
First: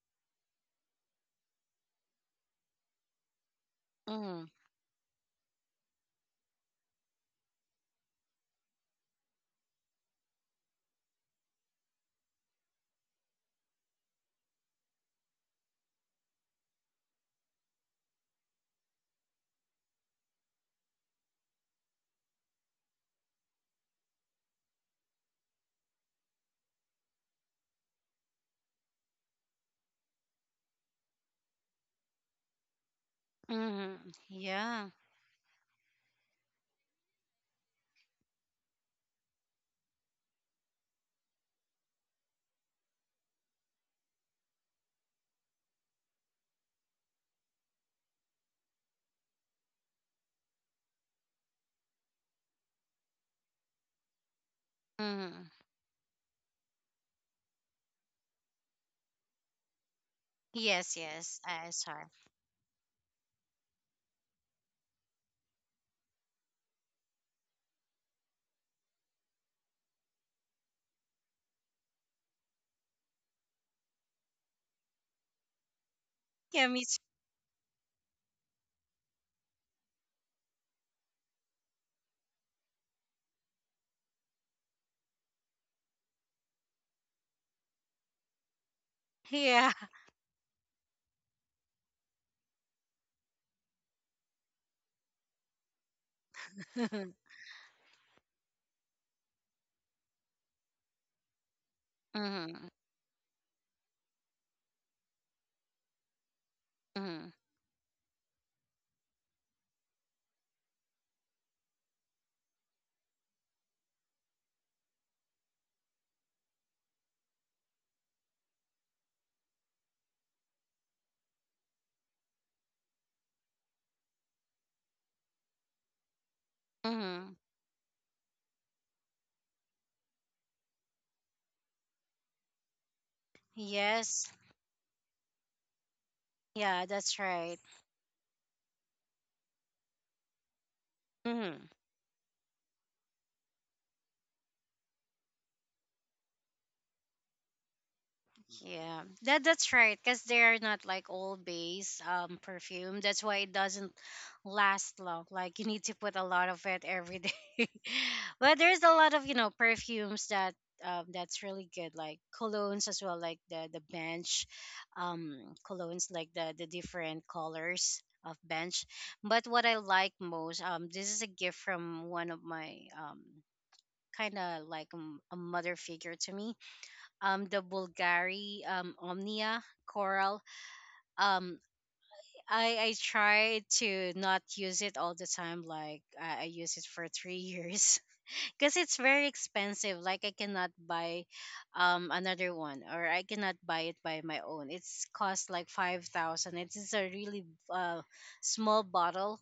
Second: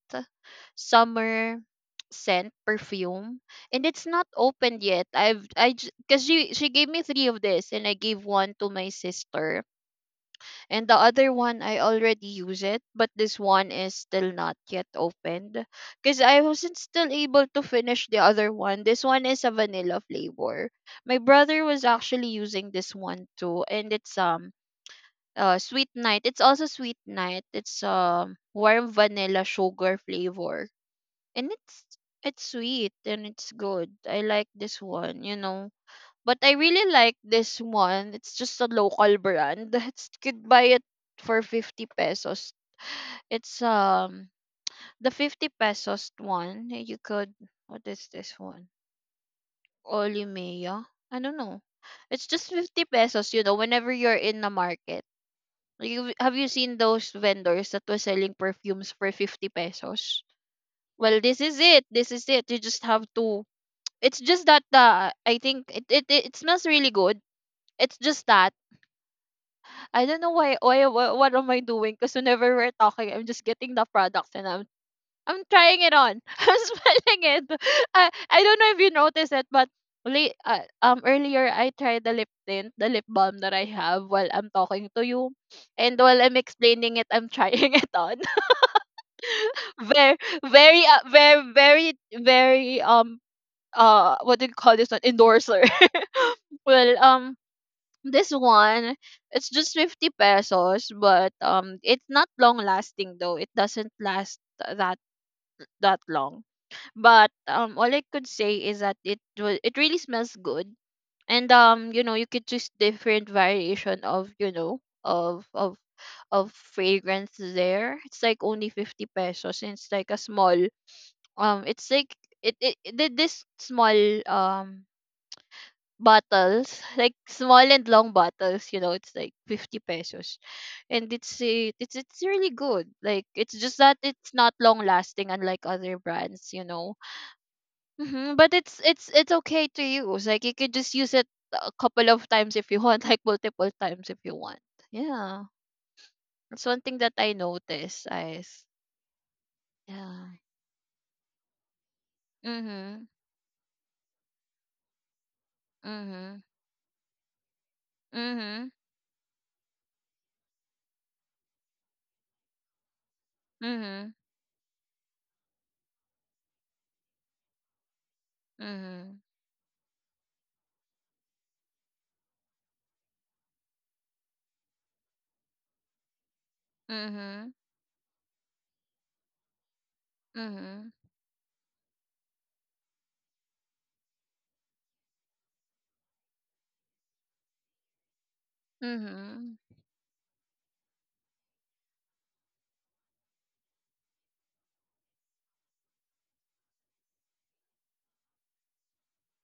Summer scent perfume, and it's not Mhm. opened yet. I've I Because she gave me three of this, and I gave one to my sister, and the other one, I already use it, but this one is still not yet opened because I wasn't still able to finish the other one. This one is a vanilla flavor. My brother was actually using this one too, and it's sweet night. It's also sweet night. It's warm vanilla sugar flavor, and it's sweet and it's good. Mhm. I like this Yeah. one, you know, but I really like this one. It's just a local brand. You could buy it for 50 pesos. It's the 50 pesos one. You could what is this one? Olimea? I don't know. It's just 50 pesos, you know, whenever you're in the market. Mhm. Have you seen those vendors that were selling perfumes for 50 pesos? Yes, Well, this yes. is I it. saw. This is it. You just have to. It's just that the I think it smells really good. It's just that I don't know what am I doing? Because whenever we're talking, I'm just getting the products, and I'm trying it on. I'm Yeah, me smelling it. I don't know if you noticed it, but earlier I tried the lip tint, the lip balm that I have while I'm talking to you, and while I'm explaining it, I'm trying it on. too. Yeah. Very, very, very, very, very, what do you call this one, endorser? Well, Mhm. This one, it's just 50 pesos, but it's not long Mhm. lasting, though. It doesn't last that long, but Mhm. All I could say is that it really smells good. And you know, you could choose different variation of of of fragrance there. It's like only 50 pesos, and it's like a small, it's like it this small, um bottles, like Mhm. small and long bottles, you know, it's like 50 pesos. And it's really good. Like, it's just that Yes. it's not long lasting, unlike other brands, you Yeah, know. that's right. Hmm. But it's okay to use. Like, you could just use it Mhm. a couple of times if you want, like multiple times if you want. Yeah. That's one thing that I noticed, Eyes. Yeah, that that's right. Cause Yeah. they're not like all base perfume. Mhm. That's why it doesn't last long. Like you need to put a Mhm. lot of it every day. But Mhm. there's a lot of, you know, perfumes that that's really good. Like colognes as well. Like the Mhm. bench, um colognes, like the different colors of bench. Mhm. But what I like most, this is a gift from one of my kind of like a mother figure to me, Mhm. the Bulgari, Omnia Coral. Mhm. Um, I try to not use it all the time. Like I use it for 3 years because it's very Mhm. expensive. Like I cannot buy another one, or I cannot buy it by my own. It's cost like 5,000. It is a really uh, small bottle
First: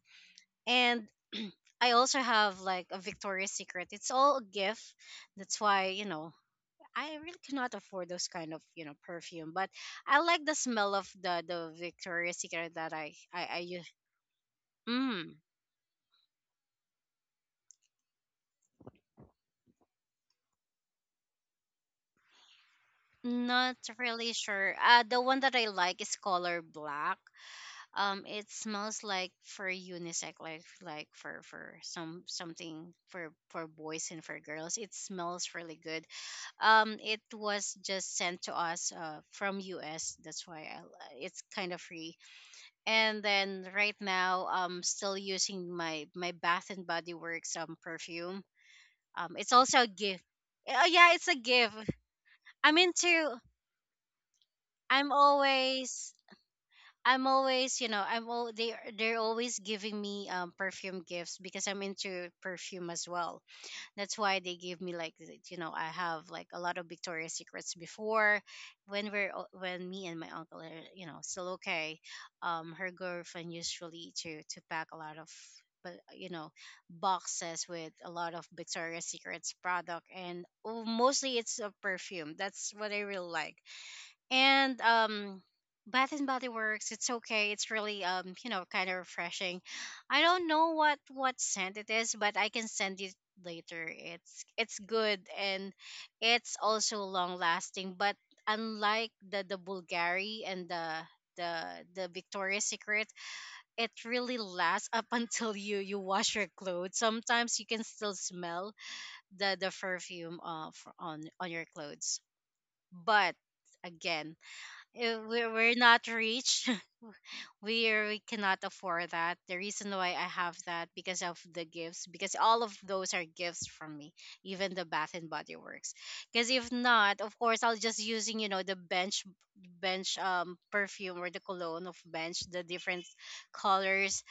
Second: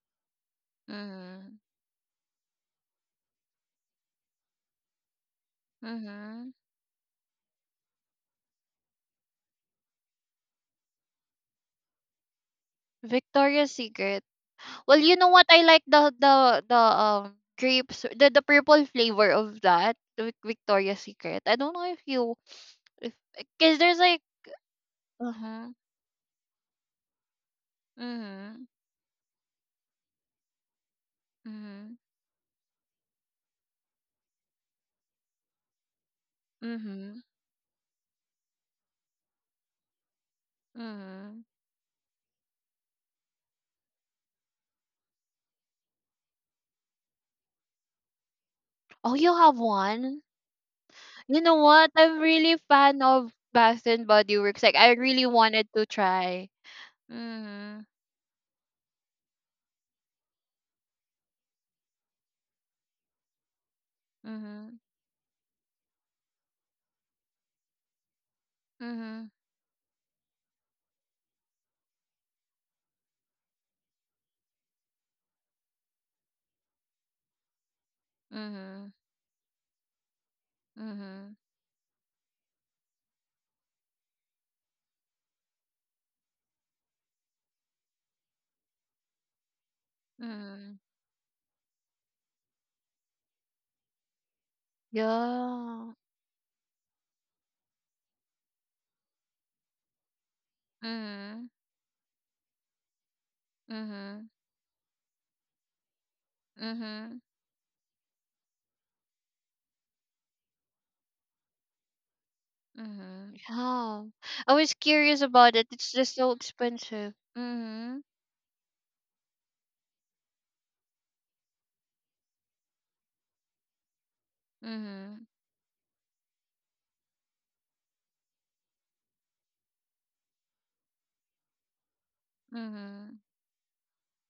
and. Mhm. I also have like a Victoria's Secret. It's all a gift. That's why, you know, Mhm. I really cannot afford those kind of, you know, perfume, but I like the smell of the Victoria's Secret that I Victoria's use. Secret. Well, you know Mm, what? I like the grapes, the purple flavor of that, the Victoria's Secret. I don't know if you if not because there's like. really sure. The one that I Uh-huh. like is color black. It Mhm. smells like for unisex, like for Mhm. some something for boys and for girls. It smells really good. It Mhm. was just sent to us from US. That's why li- it's Mhm. kind of free. And then right now, I'm still using my my Bath and Body Works perfume. Oh, you It's have also a one? gift. Oh yeah, it's a You know what? gift. I'm really I'm fan of into, Bath and Body Works. Like, I I'm really wanted to always, try. I'm always, Mhm. you know, I'm all they they're always giving me perfume gifts because I'm into perfume as well. That's why they Mhm. gave me like you know, I have like a lot of Victoria's Secrets before when Mhm. When me and my uncle are, you know, still okay. Her girlfriend usually to pack a lot of, but you know, boxes with a lot of Mhm. Victoria's Secrets product, and oh, Mhm. mostly it's a perfume. That's what I really like. And Bath and Body Works, it's okay. It's really, you know, kind of refreshing. I don't know Mhm. What scent it is, but I can send it later. It's good and Yeah. it's also long lasting, but unlike the Bulgari and Mhm. the the Victoria's Secret, it Mhm. really lasts up until you wash your clothes. Mhm. Sometimes you can still smell the perfume on your clothes, but Mhm. Oh, again, I was curious if about it. we're It's not just so rich, expensive. Mhm. We cannot afford that. The reason why I have that because of the gifts, because all of those are gifts from me, even the Bath Mhm. and Body Works. Because if not, of course, I'll just using, you know, the bench, bench perfume, or the cologne of bench, the different Mhm. colors,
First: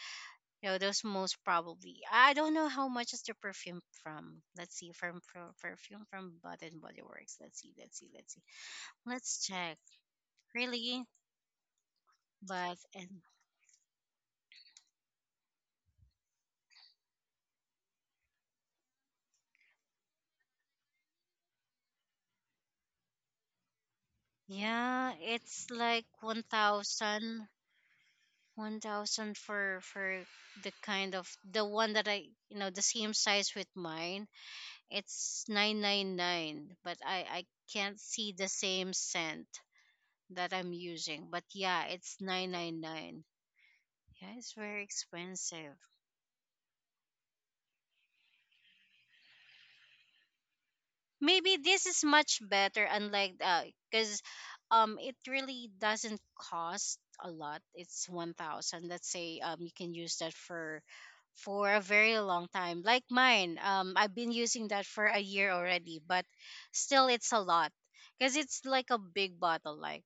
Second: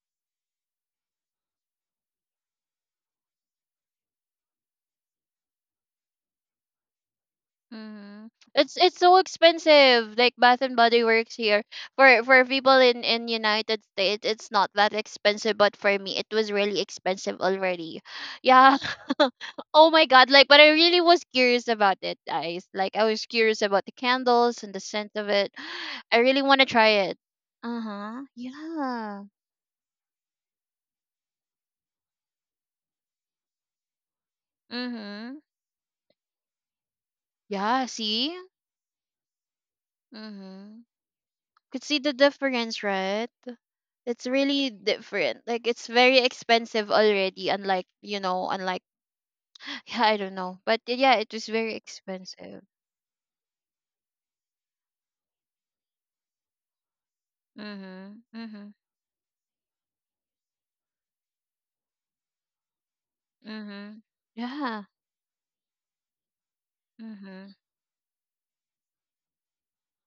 you know, those. Most probably, I don't know how much is the perfume from, let's see, from perfume from Bath and Body Works. Let's see, let's see, Mm-hmm. let's see, It's so let's check. expensive. Like Bath and Really? Body Works here, for But people in and United States, it's not that expensive. But for me, it was really expensive already. Yeah. Oh my God. Like, but I really was curious about it, guys. Like, I was curious about the candles and the scent yeah, of it. it's like I really one want to try it. thousand, Uh huh. one Yeah. thousand for the kind of the one that I, you know, the same size with mine. Mhm. It's 999, but I Yeah. can't see See. the same scent that I'm Mhm. using. But Could yeah, see the it's difference, 999. right? It's Yeah, it's really very different. Like, expensive. it's very expensive already, unlike, you know, unlike yeah, I don't know. But yeah, it was Maybe very this is much expensive. better unlike 'cause because it really doesn't cost a lot. It's Mm-hmm. Mm-hmm. 1,000, let's say. You can use that for a very long time like mine. Mm-hmm. I've been using Yeah. that for a year already, but still it's a Mm-hmm. lot because it's like a big bottle, like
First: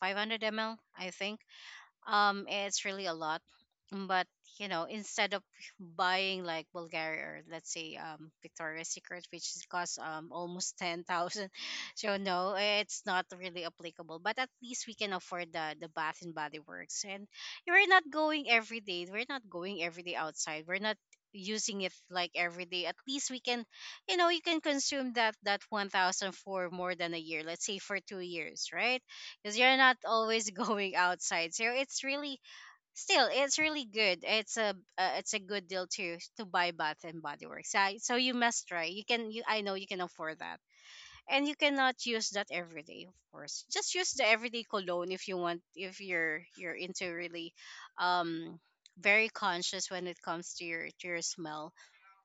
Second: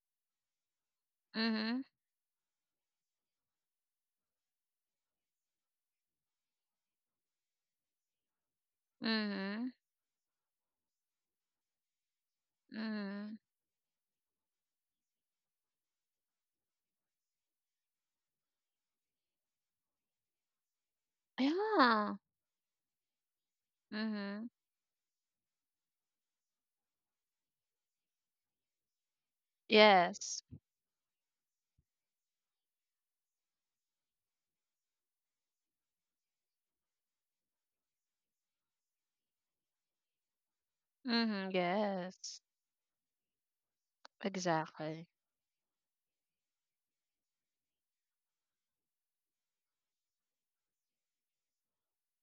500 ml I think. Mm-hmm. It's really a lot. But you know, instead of buying like Bulgari, or let's say Victoria's Secret, which is Mm-hmm. cost almost 10,000, so no, it's not Mm-hmm. really applicable. But at least we can afford the Bath and Body Works, and we're not going every day. We're not going every day outside. We're not using it Yeah. like every day. At least we can, you know, you Mm-hmm. can consume that 1,000 for more than a year. Let's say for 2 years, right? Because you're not Yes. always going outside. So it's really still it's really good. It's a good deal to buy Bath and Body Works. I, so you must try. You can you I know you can afford that, and Mm-hmm. you cannot use Yes. that every day. Of course, just use the everyday Exactly. cologne if you want. If you're into really, um, very conscious when it comes to your smell,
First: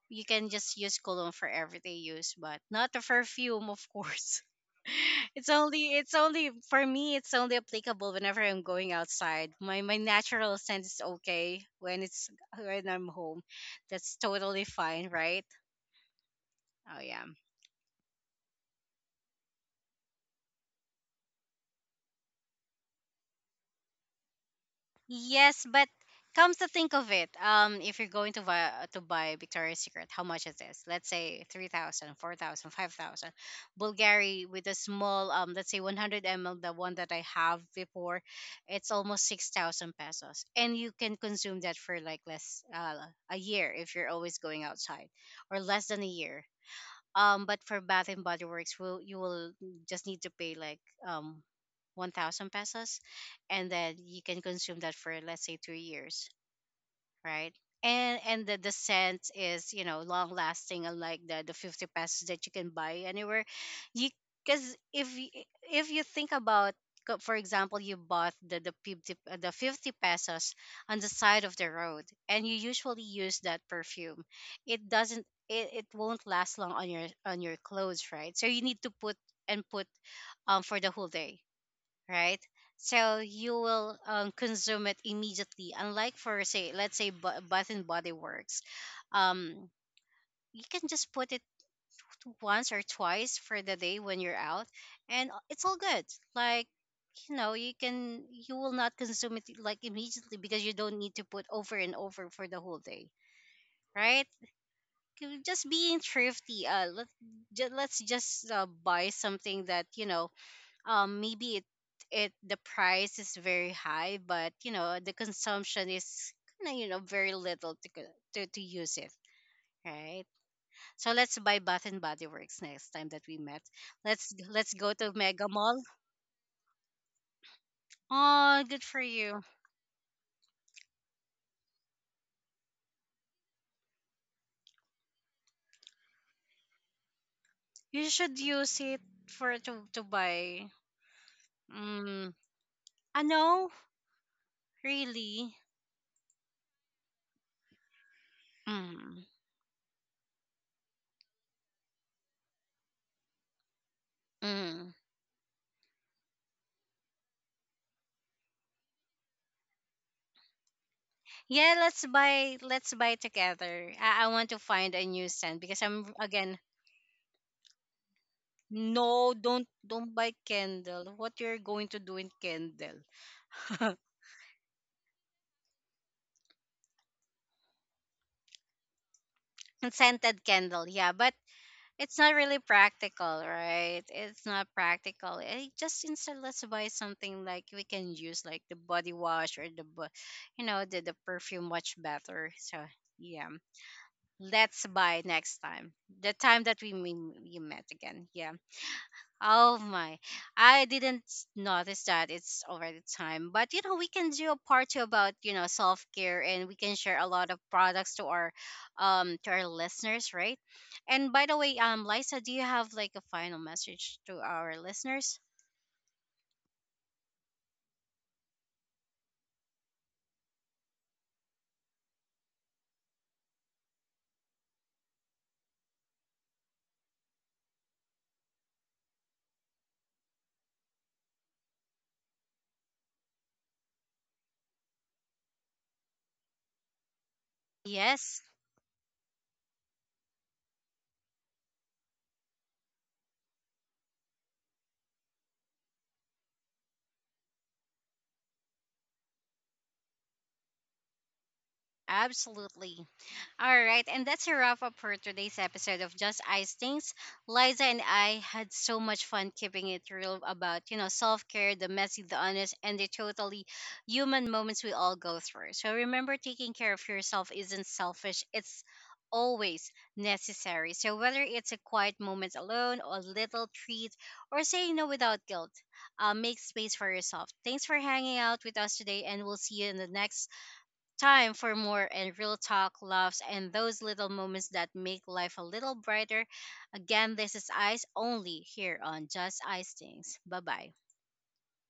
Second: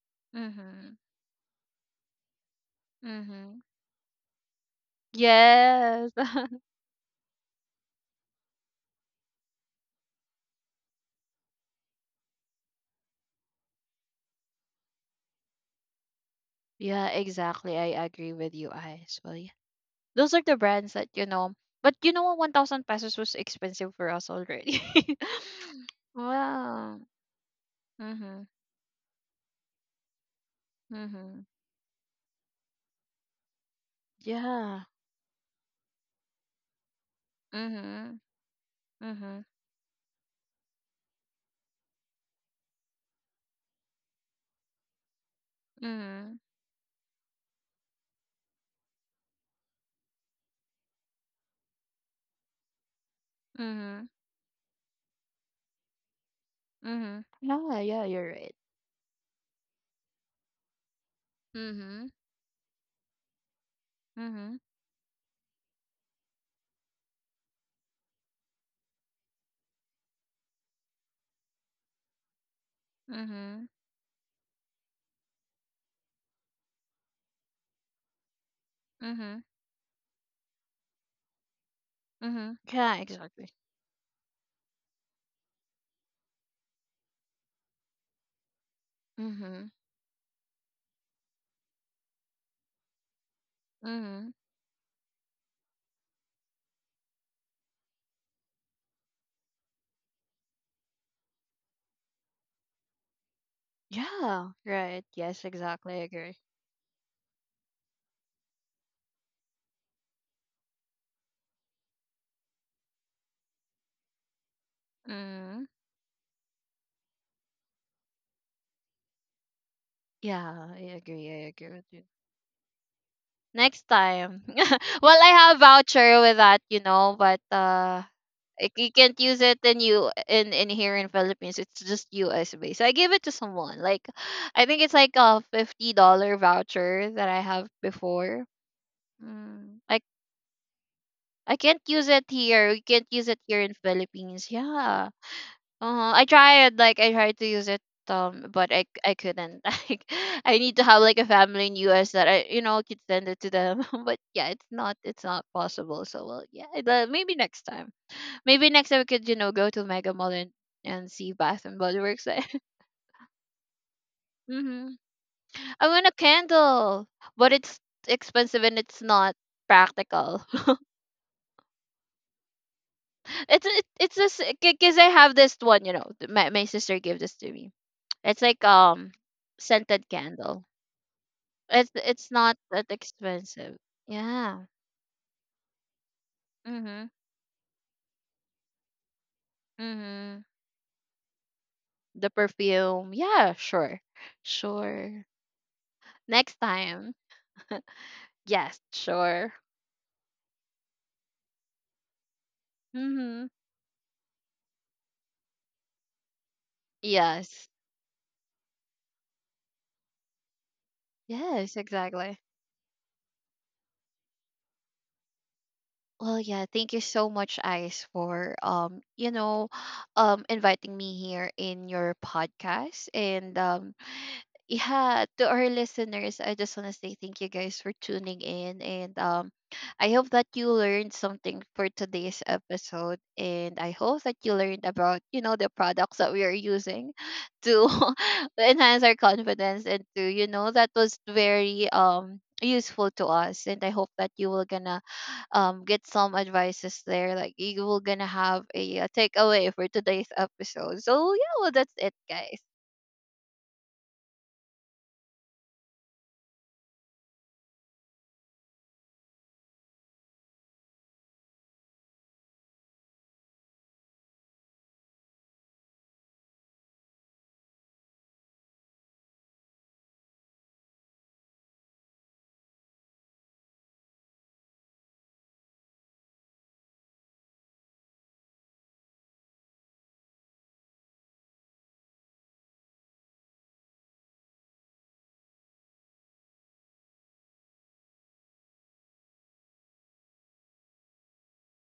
you can just Mm-hmm. use cologne for everyday use, but not a Mm-hmm. perfume, of course. Yes. It's only for me. It's only applicable whenever I'm going outside. My natural scent is okay when it's when I'm home. That's totally fine, right? Oh Yeah, yeah. exactly. I agree with you, I as well. Yeah. Those are the brands that you know. But you know what? 1,000 pesos was expensive for us already. Yes, but comes to think Wow. of it, if you're going to Mm-hmm. Buy Victoria's Secret, how much it is this? Let's Mm-hmm. say 3,000, 4,000, 5,000. Bulgari with a Yeah. small, let's say 100 ml, the one that I have Mm-hmm. before, it's almost Mm-hmm. 6,000 pesos, and you can consume that for like less a year if you're always going outside, or less than a Mm-hmm. year. But for Bath and Body Works, will just need to pay like um 1,000 pesos, and then Mm-hmm. you can consume that for let's say 2 years, Hmm. right? Yeah, yeah, And you're and right. The scent is, you know, long lasting, unlike the 50 Mm-hmm. pesos that you can buy anywhere. You, Mm-hmm. because if you think about, for example, you bought the 50, the 50 pesos on the side of the road, and you usually use Mm-hmm. that perfume. It doesn't, it won't last long on your clothes, right? So you need to put Mm-hmm. and put, for the whole day, right? Mm-hmm. Yeah, So exactly. you will, consume it immediately. Unlike for say, let's say Bath and Body Works, Mm-hmm. um, you can just put it once or twice for the day when Mm-hmm. you're out, and it's all good. Like, you know, you can you will not consume it like immediately because you don't need to put over and over for the whole day, right? Yeah, right. Yes, Just exactly. being I agree. thrifty. Let's just buy something that, you know, maybe it the price is very high, but you know the Mm-hmm. consumption is kind of, you know, very little to, to use it, right? Yeah, I So agree. let's I buy agree Bath with and you. Body Works next time that we met. Next Let's time. Go to Well, I Mega have Mall. voucher with that, you know, but Oh, like, good you for can't use you. it in you in here in Philippines. It's just US based. So I gave it to someone. Like, I think it's like a $50 voucher that I have You should before. use it for Mm. To Like, buy. I can't use it Mm, here. We can't I use it here know. in Philippines. Yeah. Really. Uh-huh. I tried, like I tried to use it, but I Mm, couldn't. Like, I need to have like a family in US that I, you know, could send it to them. But yeah, it's mm. not it's not possible. So, well, yeah, maybe next time. Maybe next time we could, you know, go to Mega Mall, and see Bath Yeah, and Body let's Works. buy, let's buy together. I want to Mm-hmm. find a new scent because I want a I'm again. candle. But it's expensive and it's No, not don't buy practical. candle. What you're going to do in candle? it's it, it's just because I have this one, you know, my sister gave this to me. It's like And scented scented candle. candle, yeah, but It's it's it's not not really that practical, expensive. right? It's Yeah. not practical. Eh, just instead, let's buy Mhm. something like we can use, like the body wash or the, Mhm. you know, the perfume much The better. So perfume. yeah, Yeah, sure. let's buy Sure. next time. The Next time that time. We met again, yeah. Yes, sure. Oh my, I didn't s- notice that it's already Mhm. time. But you know, we can do a part two about, you know, self care, and we can share a lot of Yes. products to our listeners, right? And by the Yes, way, exactly. Lisa, do you have like a final message to our listeners? Well, yeah, thank you so much, Ice, for you know, inviting me here in your podcast. And yeah, to our listeners, I just want to say thank you guys for tuning in, and I hope that you learned something for today's episode, and I hope that you learned about, you know, the products that we are using to Yes, enhance our confidence and to, that was very useful to us, and I hope that you will gonna get some advices there, like you will gonna have a, takeaway for today's episode. So yeah, well, that's it, guys. absolutely. All right, and that's a wrap up for today's episode of Just Ice Things. Liza and I had so much fun keeping it real about, you know, self care, the messy, the honest, and the totally human moments we all go through. So remember, taking care of yourself isn't selfish, it's always necessary. So whether it's a quiet moment alone, or a little treat, or saying no without guilt, make space for yourself. Thanks for hanging out with us today, and we'll see you in the next Time for more and real talk, loves, and those little moments that make life a little brighter. Again, this is Ice only here on Just Ice Things. Bye bye.